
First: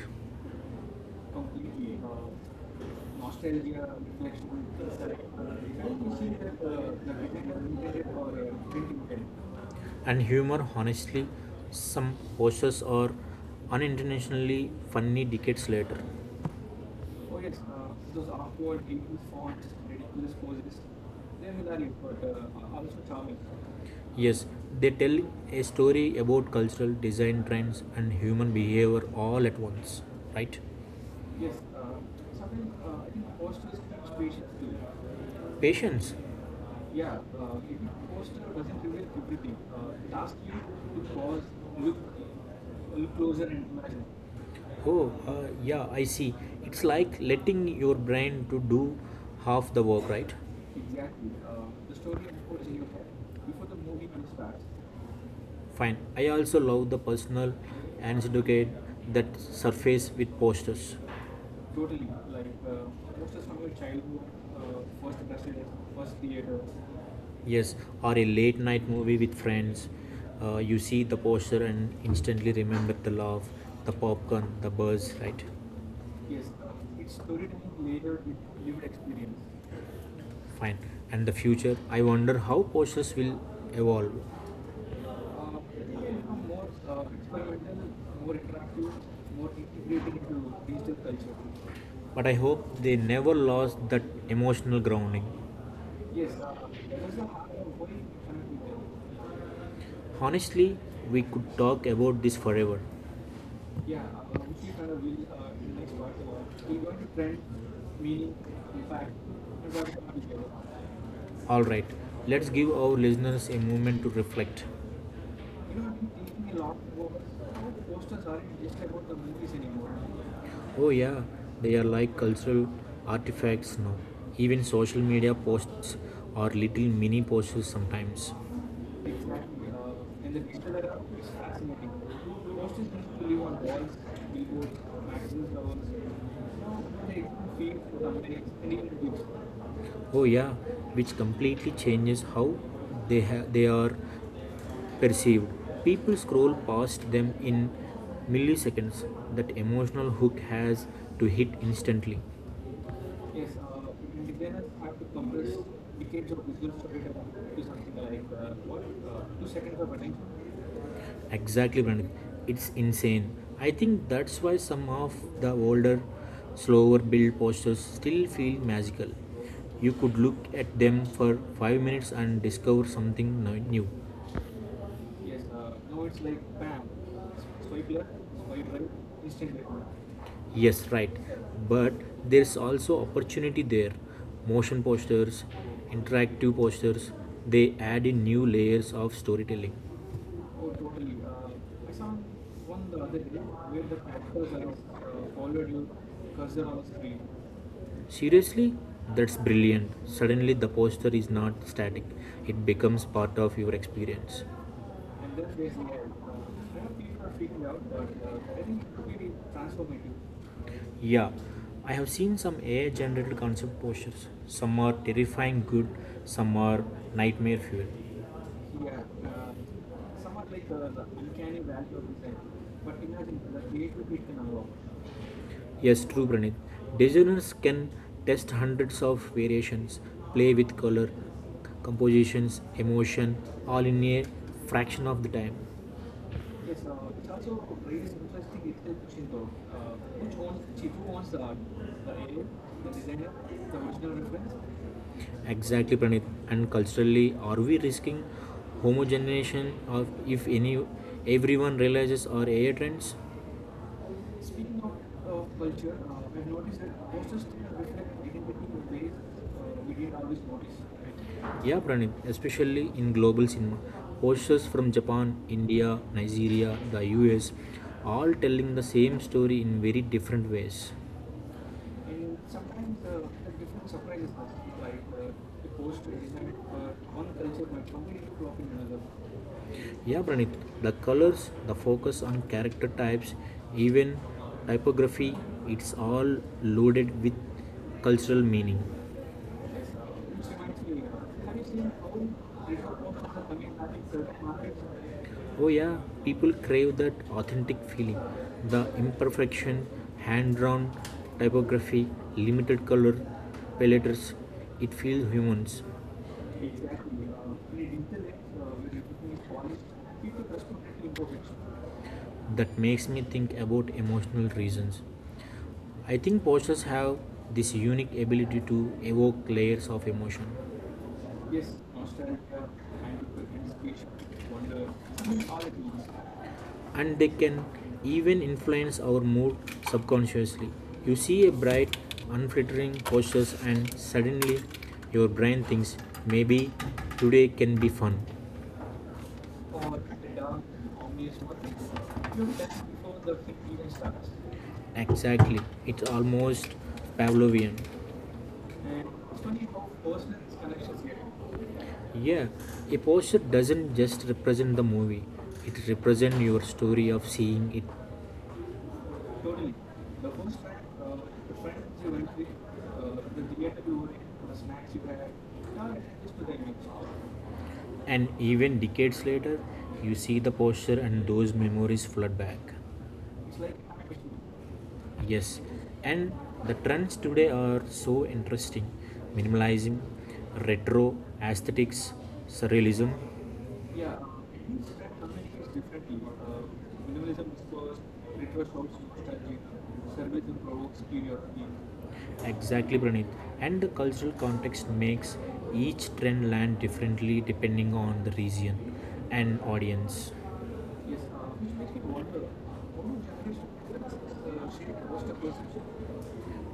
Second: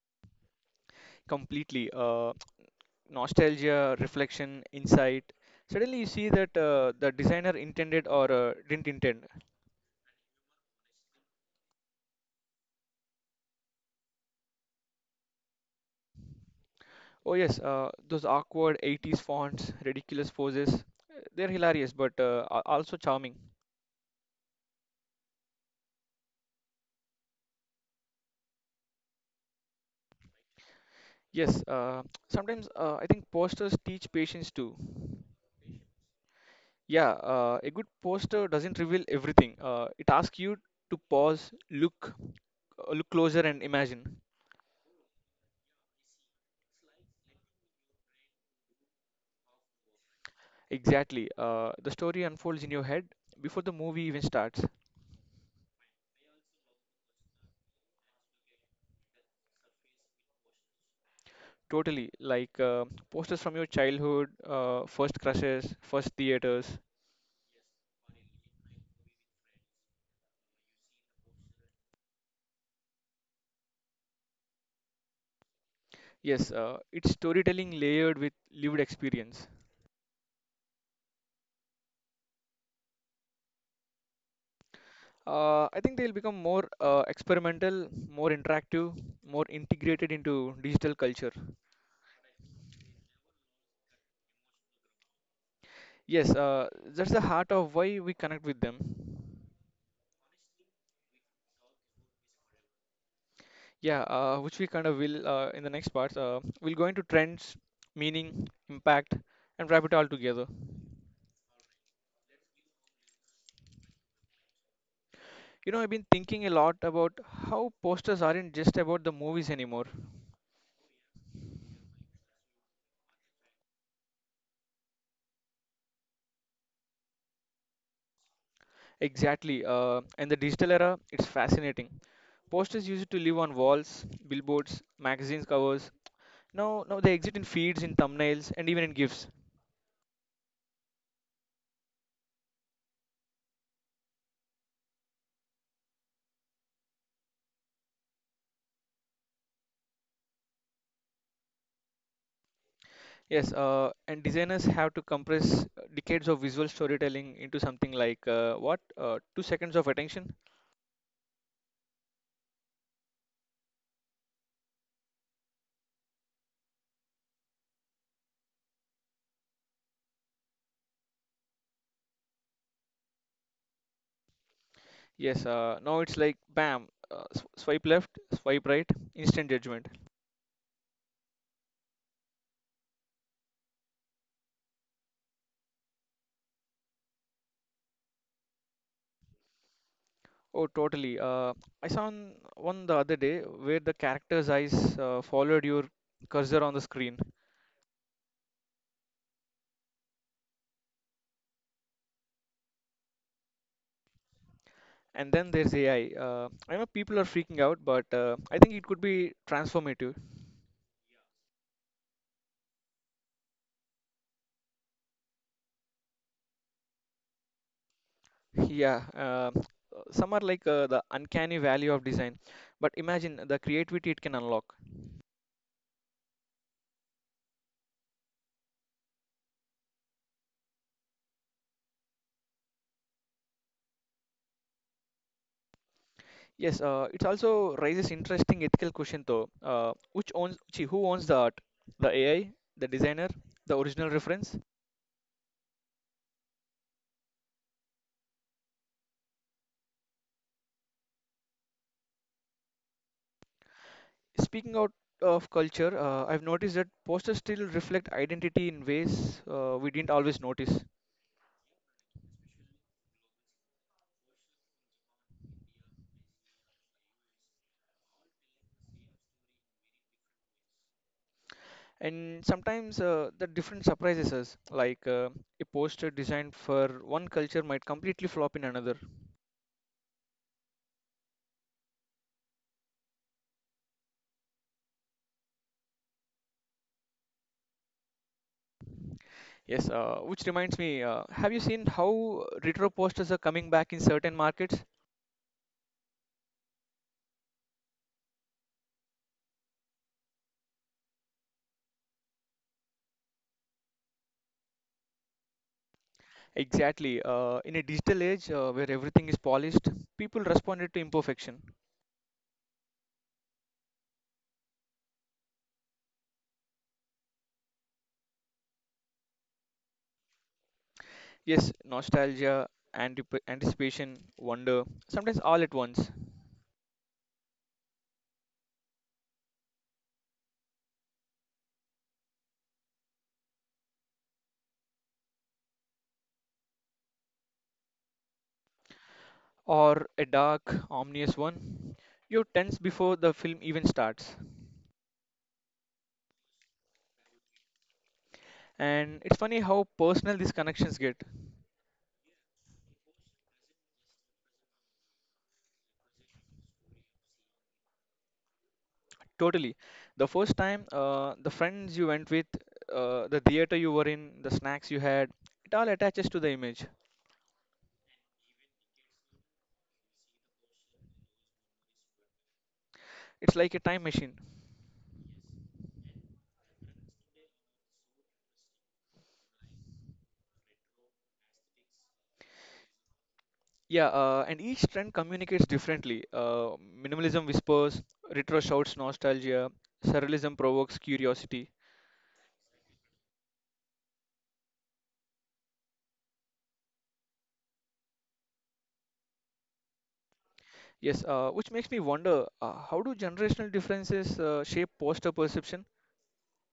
[SPEAKER 1] completely.
[SPEAKER 2] uh,
[SPEAKER 1] Nostalgia, reflection, insight. Suddenly, you see that the designer intended or didn't intend.
[SPEAKER 2] And humor, honestly, some posters are unintentionally funny decades later.
[SPEAKER 1] Oh yes, those awkward 80s fonts, ridiculous poses, they're hilarious but also charming.
[SPEAKER 2] Yes, they tell a story about cultural design trends and human behavior all at once, right? Yes.
[SPEAKER 1] Yes, sometimes I
[SPEAKER 2] uh,
[SPEAKER 1] think posters teach
[SPEAKER 2] patience
[SPEAKER 1] patience too.
[SPEAKER 2] Patience.
[SPEAKER 1] Yeah,
[SPEAKER 2] Yeah,
[SPEAKER 1] a
[SPEAKER 2] okay,
[SPEAKER 1] good
[SPEAKER 2] poster
[SPEAKER 1] poster doesn't
[SPEAKER 2] doesn't reveal
[SPEAKER 1] reveal
[SPEAKER 2] everything.
[SPEAKER 1] everything.
[SPEAKER 2] It
[SPEAKER 1] It
[SPEAKER 2] asks
[SPEAKER 1] asks you to
[SPEAKER 2] you to pause,
[SPEAKER 1] pause,
[SPEAKER 2] look,
[SPEAKER 1] look, look
[SPEAKER 2] look
[SPEAKER 1] closer
[SPEAKER 2] closer, and
[SPEAKER 1] and
[SPEAKER 2] imagine.
[SPEAKER 1] imagine.
[SPEAKER 2] Oh, yeah, I see. It's like letting your brain to do half the work, right? Exactly.
[SPEAKER 1] Exactly. The
[SPEAKER 2] The story
[SPEAKER 1] story unfolds
[SPEAKER 2] unfolds
[SPEAKER 1] in
[SPEAKER 2] in
[SPEAKER 1] your
[SPEAKER 2] your head
[SPEAKER 1] head
[SPEAKER 2] before
[SPEAKER 1] before
[SPEAKER 2] the
[SPEAKER 1] the movie
[SPEAKER 2] movie
[SPEAKER 1] even
[SPEAKER 2] starts.
[SPEAKER 1] starts.
[SPEAKER 2] Fine. I also love the personal and educate that surface with posters. Totally.
[SPEAKER 1] Totally. Like
[SPEAKER 2] Like
[SPEAKER 1] posters
[SPEAKER 2] posters
[SPEAKER 1] from
[SPEAKER 2] from your
[SPEAKER 1] your childhood, first
[SPEAKER 2] child,
[SPEAKER 1] crushes, first theaters.
[SPEAKER 2] yes, or a late night movie with friends. You see the poster and instantly remember the love, the popcorn, the buzz, right? Yes,
[SPEAKER 1] Yes, it's
[SPEAKER 2] it's the
[SPEAKER 1] storytelling
[SPEAKER 2] later
[SPEAKER 1] layered with
[SPEAKER 2] lived
[SPEAKER 1] lived
[SPEAKER 2] experience.
[SPEAKER 1] experience.
[SPEAKER 2] Fine. And the future, I wonder how posters will evolve.
[SPEAKER 1] I
[SPEAKER 2] It
[SPEAKER 1] think
[SPEAKER 2] will
[SPEAKER 1] they'll become
[SPEAKER 2] become more
[SPEAKER 1] more
[SPEAKER 2] experimental,
[SPEAKER 1] experimental, more
[SPEAKER 2] more interactive,
[SPEAKER 1] interactive,
[SPEAKER 2] more
[SPEAKER 1] more integrated
[SPEAKER 2] integrating
[SPEAKER 1] into
[SPEAKER 2] into digital
[SPEAKER 1] digital culture.
[SPEAKER 2] culture. But I hope they never lost that emotional grounding. Yes.
[SPEAKER 1] Yes, that's the heart of why we connect with them.
[SPEAKER 2] Honestly, we could talk about this forever.
[SPEAKER 1] Yeah, which we kind of will in the next parts. We'll go into trends, meaning, impact, and wrap it all together.
[SPEAKER 2] Alright, let's give our listeners a moment to reflect.
[SPEAKER 1] You
[SPEAKER 2] You
[SPEAKER 1] know,
[SPEAKER 2] know,
[SPEAKER 1] I've
[SPEAKER 2] I've
[SPEAKER 1] been
[SPEAKER 2] been
[SPEAKER 1] thinking a
[SPEAKER 2] thinking a lot
[SPEAKER 1] lot about
[SPEAKER 2] about
[SPEAKER 1] how
[SPEAKER 2] how posters
[SPEAKER 1] posters aren't
[SPEAKER 2] aren't just
[SPEAKER 1] just
[SPEAKER 2] about
[SPEAKER 1] about
[SPEAKER 2] the
[SPEAKER 1] the
[SPEAKER 2] movies
[SPEAKER 1] movies anymore.
[SPEAKER 2] anymore. Oh, yeah, they are like cultural artifacts now. Even social media posts are little mini posters sometimes. Exactly.
[SPEAKER 1] Exactly. In
[SPEAKER 2] And
[SPEAKER 1] the
[SPEAKER 2] the
[SPEAKER 1] digital era, it's fascinating.
[SPEAKER 2] Most is
[SPEAKER 1] Posters used to
[SPEAKER 2] usually
[SPEAKER 1] live on
[SPEAKER 2] on walls,
[SPEAKER 1] walls,
[SPEAKER 2] billboards,
[SPEAKER 1] billboards, magazines
[SPEAKER 2] magazine covers,
[SPEAKER 1] covers. Now, now
[SPEAKER 2] you
[SPEAKER 1] they
[SPEAKER 2] they
[SPEAKER 1] exist in
[SPEAKER 2] feel
[SPEAKER 1] feeds, in
[SPEAKER 2] for the minutes,
[SPEAKER 1] thumbnails, and
[SPEAKER 2] any
[SPEAKER 1] even in
[SPEAKER 2] interviews.
[SPEAKER 1] GIFs.
[SPEAKER 2] Oh yeah, which completely changes how they are perceived. People scroll past them in milliseconds. That emotional hook has to hit instantly. Yes,
[SPEAKER 1] Yes, and
[SPEAKER 2] designers
[SPEAKER 1] designers have
[SPEAKER 2] have to
[SPEAKER 1] to
[SPEAKER 2] compress
[SPEAKER 1] compress
[SPEAKER 2] decades
[SPEAKER 1] decades
[SPEAKER 2] of
[SPEAKER 1] of
[SPEAKER 2] visual
[SPEAKER 1] visual
[SPEAKER 2] storytelling
[SPEAKER 1] storytelling
[SPEAKER 2] to
[SPEAKER 1] into
[SPEAKER 2] something
[SPEAKER 1] something like
[SPEAKER 2] like what
[SPEAKER 1] what?
[SPEAKER 2] two
[SPEAKER 1] Two
[SPEAKER 2] seconds
[SPEAKER 1] seconds of
[SPEAKER 2] of
[SPEAKER 1] attention?
[SPEAKER 2] attention. Exactly, Pranit. It's insane. I think that's why some of the older, slower build posters still feel magical. You could look at them for 5 minutes and discover something new. Yes,
[SPEAKER 1] Yes,
[SPEAKER 2] now
[SPEAKER 1] now
[SPEAKER 2] it's
[SPEAKER 1] it's
[SPEAKER 2] like
[SPEAKER 1] like
[SPEAKER 2] bam,
[SPEAKER 1] bam,
[SPEAKER 2] swipe
[SPEAKER 1] swipe
[SPEAKER 2] left,
[SPEAKER 1] left, swipe
[SPEAKER 2] swipe right,
[SPEAKER 1] right, instant
[SPEAKER 2] instant.
[SPEAKER 1] judgment.
[SPEAKER 2] Yes, right. But there's also opportunity there. Motion posters, interactive posters, they add in new layers of storytelling.
[SPEAKER 1] Oh,
[SPEAKER 2] Oh, totally.
[SPEAKER 1] totally. I
[SPEAKER 2] I saw
[SPEAKER 1] saw one
[SPEAKER 2] one
[SPEAKER 1] the
[SPEAKER 2] the other
[SPEAKER 1] other
[SPEAKER 2] day
[SPEAKER 1] day where
[SPEAKER 2] where the
[SPEAKER 1] the character's
[SPEAKER 2] characters are,
[SPEAKER 1] eyes followed
[SPEAKER 2] followed your
[SPEAKER 1] your
[SPEAKER 2] cursor
[SPEAKER 1] cursor on the
[SPEAKER 2] on screen.
[SPEAKER 1] screen.
[SPEAKER 2] Seriously? That's brilliant. Suddenly, the poster is not static, it becomes part of your experience.
[SPEAKER 1] And then there's AI. I know
[SPEAKER 2] And
[SPEAKER 1] people are
[SPEAKER 2] kind
[SPEAKER 1] freaking out, but I
[SPEAKER 2] I
[SPEAKER 1] think
[SPEAKER 2] think
[SPEAKER 1] it could be transformative.
[SPEAKER 2] transformative. Yeah, I have seen some AI generated concept posters. Some are terrifying good, some are nightmare fuel.
[SPEAKER 1] Yeah, some
[SPEAKER 2] Some
[SPEAKER 1] are like the
[SPEAKER 2] uncanny.
[SPEAKER 1] uncanny value of design, but imagine the creativity it can unlock.
[SPEAKER 2] Yes, true, Pranit. Designers can test hundreds of variations, play with color, compositions, emotion, all in a fraction of the time. Yes,
[SPEAKER 1] Yes, it also raises interesting ethical question though.
[SPEAKER 2] Uh,
[SPEAKER 1] Who owns the art? The AI, the designer, the original reference?
[SPEAKER 2] exactly, Pranit. And culturally, are we risking homogenization of if any everyone realizes our AI trends?
[SPEAKER 1] Speaking
[SPEAKER 2] Speaking of,
[SPEAKER 1] out of
[SPEAKER 2] culture,
[SPEAKER 1] culture,
[SPEAKER 2] we've
[SPEAKER 1] I've
[SPEAKER 2] noticed
[SPEAKER 1] noticed that
[SPEAKER 2] that posters
[SPEAKER 1] posters
[SPEAKER 2] still
[SPEAKER 1] still
[SPEAKER 2] reflect
[SPEAKER 1] reflect
[SPEAKER 2] identity
[SPEAKER 1] identity
[SPEAKER 2] in
[SPEAKER 1] in
[SPEAKER 2] ways
[SPEAKER 1] ways we
[SPEAKER 2] we
[SPEAKER 1] didn't
[SPEAKER 2] didn't always
[SPEAKER 1] always
[SPEAKER 2] notice.
[SPEAKER 1] notice.
[SPEAKER 2] Right? Yeah, Pranit, especially in global cinema. Posters from Japan, India, Nigeria, the US, all telling the same story in very different ways. And
[SPEAKER 1] And sometimes
[SPEAKER 2] sometimes
[SPEAKER 1] the
[SPEAKER 2] the
[SPEAKER 1] different
[SPEAKER 2] difference of
[SPEAKER 1] surprises us
[SPEAKER 2] like
[SPEAKER 1] like a
[SPEAKER 2] a poster
[SPEAKER 1] poster
[SPEAKER 2] designed
[SPEAKER 1] designed
[SPEAKER 2] for
[SPEAKER 1] for
[SPEAKER 2] one
[SPEAKER 1] one culture
[SPEAKER 2] culture might
[SPEAKER 1] might
[SPEAKER 2] completely
[SPEAKER 1] completely
[SPEAKER 2] different
[SPEAKER 1] flop in
[SPEAKER 2] in another.
[SPEAKER 1] another.
[SPEAKER 2] Yeah, Pranit, the colors, the focus on character types, even typography, it's all loaded with cultural meaning.
[SPEAKER 1] Yes, which reminds me, have you seen how retro posters are coming back in certain markets?
[SPEAKER 2] Oh, yeah, people crave that authentic feeling, the imperfection, hand drawn typography, limited color palettes, it feels humans
[SPEAKER 1] Exactly, in a digital age where everything is polished, people responded to imperfection.
[SPEAKER 2] that makes me think about emotional reasons. I think posters have this unique ability to evoke layers of emotion. Yes,
[SPEAKER 1] Yes,
[SPEAKER 2] constant
[SPEAKER 1] nostalgia, anticipation,
[SPEAKER 2] wonder,
[SPEAKER 1] wonder, sometimes
[SPEAKER 2] all
[SPEAKER 1] all
[SPEAKER 2] at
[SPEAKER 1] at
[SPEAKER 2] once.
[SPEAKER 1] once.
[SPEAKER 2] And they can even influence our mood subconsciously. You see a bright, unflattering posture, and suddenly your brain thinks maybe today can be fun.
[SPEAKER 1] Or a dark, ominous one. You are tense before the film even starts.
[SPEAKER 2] Exactly. It's almost Pavlovian. And
[SPEAKER 1] And it's
[SPEAKER 2] it's
[SPEAKER 1] funny
[SPEAKER 2] funny how
[SPEAKER 1] how
[SPEAKER 2] personal
[SPEAKER 1] personal these
[SPEAKER 2] this connection
[SPEAKER 1] connections
[SPEAKER 2] is
[SPEAKER 1] get.
[SPEAKER 2] getting. Yeah, a poster doesn't just represent the movie, it represents your story of seeing it. Totally.
[SPEAKER 1] Totally.
[SPEAKER 2] The
[SPEAKER 1] The first time,
[SPEAKER 2] the
[SPEAKER 1] the
[SPEAKER 2] fact
[SPEAKER 1] friends
[SPEAKER 2] that you
[SPEAKER 1] you
[SPEAKER 2] went
[SPEAKER 1] went
[SPEAKER 2] through,
[SPEAKER 1] with,
[SPEAKER 2] uh,
[SPEAKER 1] the theater
[SPEAKER 2] that you
[SPEAKER 1] you
[SPEAKER 2] were
[SPEAKER 1] were in, the snacks you had, it all attaches
[SPEAKER 2] to
[SPEAKER 1] to
[SPEAKER 2] the
[SPEAKER 1] the
[SPEAKER 2] image.
[SPEAKER 1] image.
[SPEAKER 2] And even decades later, you see the poster and those memories flood back. It's
[SPEAKER 1] It's
[SPEAKER 2] like
[SPEAKER 1] like a
[SPEAKER 2] having a
[SPEAKER 1] time
[SPEAKER 2] question.
[SPEAKER 1] machine.
[SPEAKER 2] Yes, and the trends today are so interesting: minimalism, retro aesthetics, surrealism. Yeah,
[SPEAKER 1] Yeah,
[SPEAKER 2] I
[SPEAKER 1] and each trend
[SPEAKER 2] communicates
[SPEAKER 1] communicates
[SPEAKER 2] differently.
[SPEAKER 1] differently.
[SPEAKER 2] Minimalism
[SPEAKER 1] Minimalism whispers, retro
[SPEAKER 2] retrieves
[SPEAKER 1] shouts nostalgia,
[SPEAKER 2] surveillance
[SPEAKER 1] surrealism
[SPEAKER 2] provokes
[SPEAKER 1] provokes
[SPEAKER 2] curiosity.
[SPEAKER 1] curiosity.
[SPEAKER 2] Exactly, Pranit. And the cultural context makes each trend land differently depending on the region and audience. Yes,
[SPEAKER 1] Yes,
[SPEAKER 2] which
[SPEAKER 1] which
[SPEAKER 2] makes
[SPEAKER 1] makes
[SPEAKER 2] me
[SPEAKER 1] me
[SPEAKER 2] wonder,
[SPEAKER 1] wonder, how
[SPEAKER 2] how do
[SPEAKER 1] do generational differences
[SPEAKER 2] generations
[SPEAKER 1] shape
[SPEAKER 2] shape what's
[SPEAKER 1] poster
[SPEAKER 2] the person?
[SPEAKER 1] perception?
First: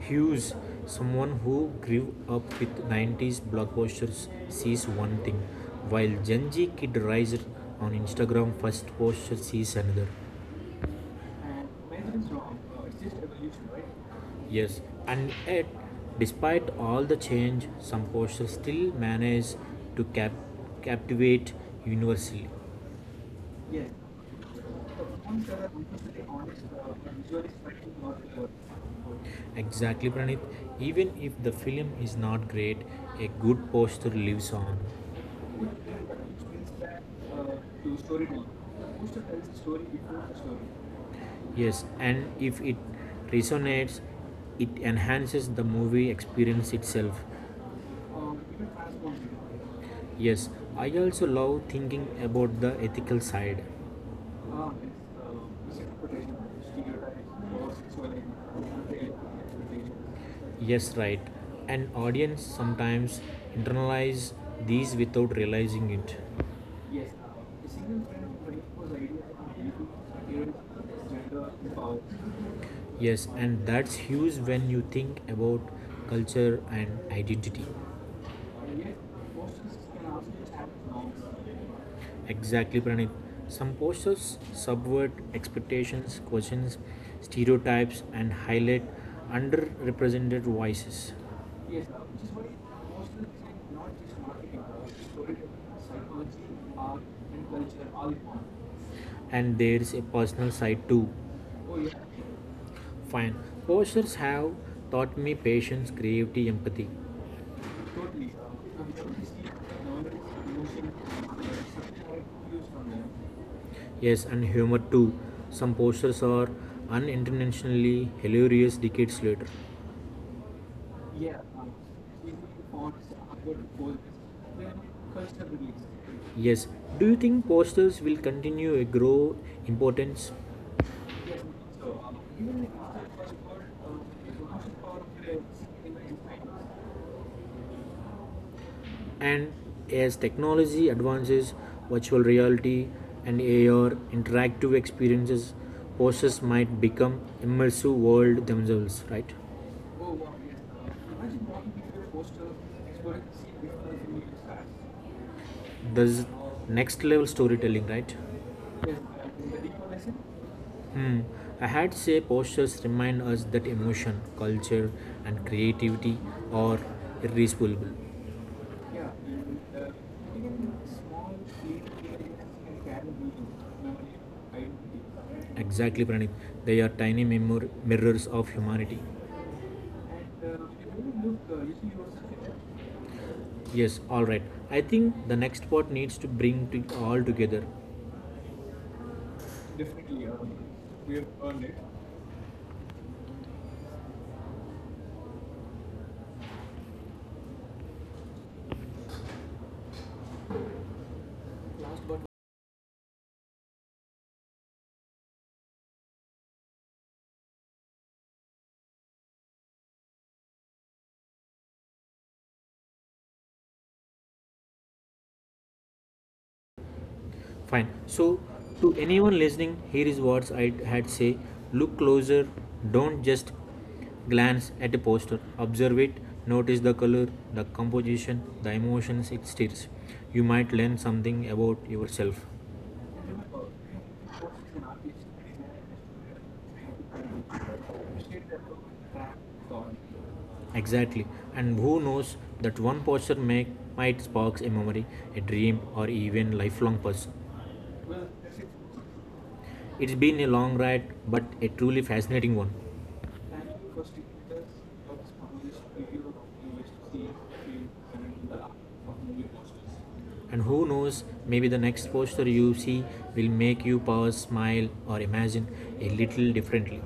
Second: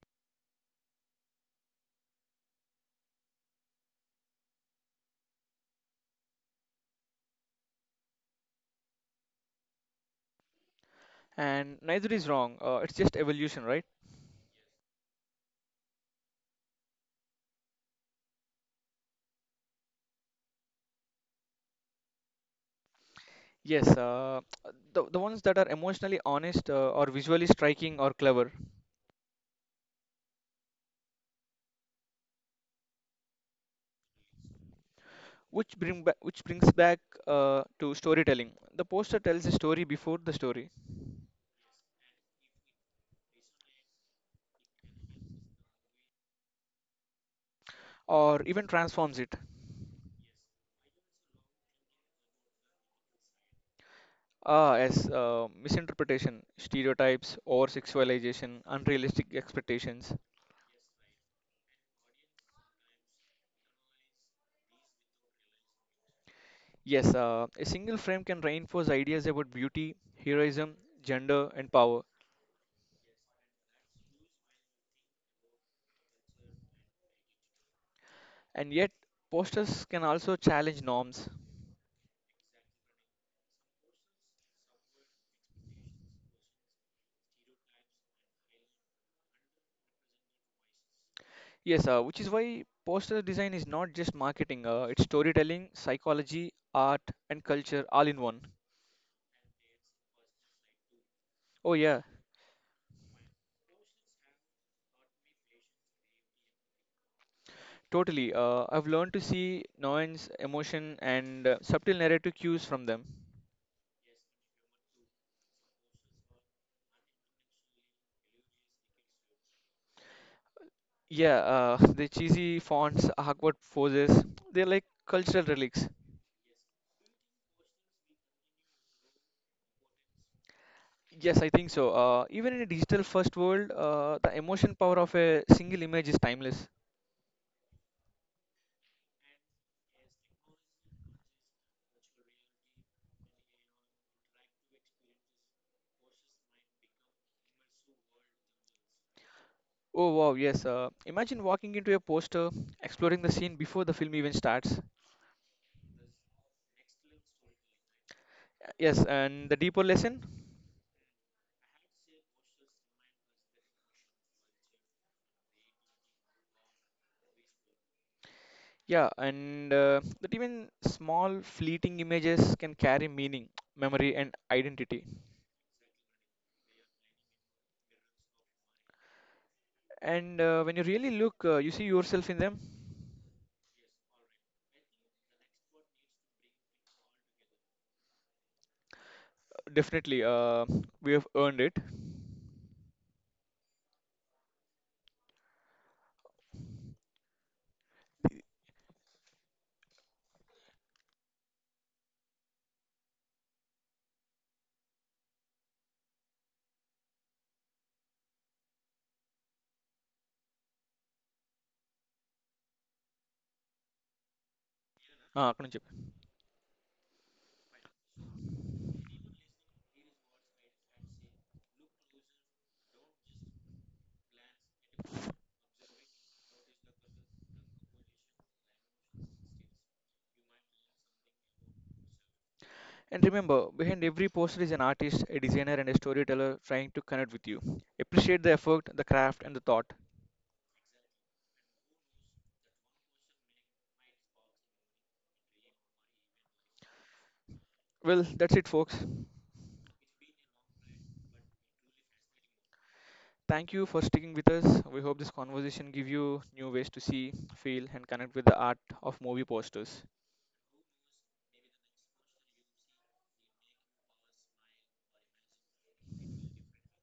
[SPEAKER 2] Hughes, someone who grew up with 90s blockbusters, sees one thing, while Gen Z Kid Riser on Instagram first poster sees another. And
[SPEAKER 1] And neither
[SPEAKER 2] nothing's
[SPEAKER 1] is
[SPEAKER 2] wrong,
[SPEAKER 1] wrong, it's
[SPEAKER 2] it's just
[SPEAKER 1] just evolution,
[SPEAKER 2] evolution, right?
[SPEAKER 1] right?
[SPEAKER 2] Yes, and yet, despite all the change, some posters still manage to captivate universally. Yes.
[SPEAKER 1] Yes, uh,
[SPEAKER 2] The
[SPEAKER 1] the, the ones
[SPEAKER 2] ones
[SPEAKER 1] that are emotionally honest, or visually striking or clever,
[SPEAKER 2] exactly, Pranit. Even if the film is not great, a good poster lives on.
[SPEAKER 1] which brings back to storytelling. The poster tells a story before the story,
[SPEAKER 2] Yes, and if it resonates, it enhances the movie experience itself.
[SPEAKER 1] or even transforms it.
[SPEAKER 2] Yes, I also love thinking about the ethical side.
[SPEAKER 1] Ah, yes, misinterpretation, stereotypes, over sexualization, unrealistic expectations.
[SPEAKER 2] Yes, right. An audience sometimes internalize these without realizing it.
[SPEAKER 1] Yes, a single frame can reinforce ideas about beauty, heroism, gender, and power.
[SPEAKER 2] Yes, and that's huge when you think about culture and identity.
[SPEAKER 1] And yet, posters can also challenge norms.
[SPEAKER 2] Exactly, Pranit. Some posters subvert expectations, questions stereotypes, and highlight underrepresented voices.
[SPEAKER 1] Yes, which is why poster design is not just marketing, it's storytelling, psychology, art, and culture all in one.
[SPEAKER 2] And there's a personal side too.
[SPEAKER 1] Oh, yeah,
[SPEAKER 2] Fine. Posters have taught me patience, creativity, empathy.
[SPEAKER 1] totally. I've learned to see nuance, emotion, and subtle narrative cues from them.
[SPEAKER 2] Yes, and humor too. Some posters are unintentionally hilarious decades later. Yeah.
[SPEAKER 1] Yeah, *laughs* the cheesy fonts, awkward poses, they're like cultural relics.
[SPEAKER 2] Yes, do you think posters will continue to grow importance?
[SPEAKER 1] Yes, I think so. Even in a digital first world, the emotion power of a single image is timeless.
[SPEAKER 2] And as technology advances, virtual reality and AR interactive experiences, posters might become immersive world themselves, right?
[SPEAKER 1] Oh, wow, yes. Imagine walking into a poster, exploring the scene before the film even starts.
[SPEAKER 2] There's next level storytelling, right?
[SPEAKER 1] Yes, and the deeper lesson,
[SPEAKER 2] Hmm. I had say postures remind us that emotion, culture, and creativity are irreplaceable.
[SPEAKER 1] yeah, and that even small fleeting images can carry meaning, memory, and identity.
[SPEAKER 2] Exactly, Pranit. They are tiny mirrors of humanity.
[SPEAKER 1] And when you really look, you see yourself in them.
[SPEAKER 2] Yes, all right. I think the next part needs to bring to all together.
[SPEAKER 1] Definitely,
[SPEAKER 2] Definitely,
[SPEAKER 1] we
[SPEAKER 2] we have
[SPEAKER 1] have earned
[SPEAKER 2] earned it.
[SPEAKER 1] it. Ah, అక్కడ నుంచి చెప్పు.
[SPEAKER 2] Fine. So, to anyone listening, here is what I had say: look closer. Don't just glance at a poster. Observe it. Notice the color, the composition, the emotions it stirs. You might learn something about yourself.
[SPEAKER 1] And remember, behind every poster is an artist, a designer, and a storyteller trying to connect with you. Appreciate the effort, the craft, and the thought.
[SPEAKER 2] Exactly. And who knows that one posture may, might spark a memory, a dream, or even lifelong person.
[SPEAKER 1] Well, that's it, folks.
[SPEAKER 2] It's been a long ride, but a truly fascinating one.
[SPEAKER 1] Thank you for sticking with us. We hope this conversation give you new ways to see, feel, and connect with the art of movie posters.
[SPEAKER 2] And who knows, maybe the next poster you see will make you pause, smile, or imagine a little differently.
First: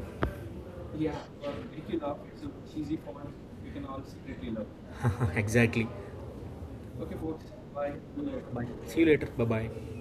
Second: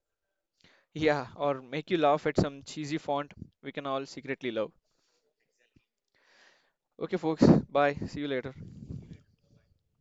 [SPEAKER 2] Yeah,
[SPEAKER 1] Yeah,
[SPEAKER 2] well,
[SPEAKER 1] or make
[SPEAKER 2] if
[SPEAKER 1] you
[SPEAKER 2] you love,
[SPEAKER 1] laugh at
[SPEAKER 2] it's
[SPEAKER 1] some
[SPEAKER 2] a cheesy
[SPEAKER 1] cheesy font
[SPEAKER 2] font. You
[SPEAKER 1] we
[SPEAKER 2] can
[SPEAKER 1] can
[SPEAKER 2] all
[SPEAKER 1] all
[SPEAKER 2] secretly
[SPEAKER 1] secretly
[SPEAKER 2] love.
[SPEAKER 1] love.
[SPEAKER 2] *laughs* exactly. Okay,
[SPEAKER 1] Okay,
[SPEAKER 2] folks.
[SPEAKER 1] folks,
[SPEAKER 2] Bye.
[SPEAKER 1] bye. See you later.
[SPEAKER 2] Bye. See you later. Bye bye.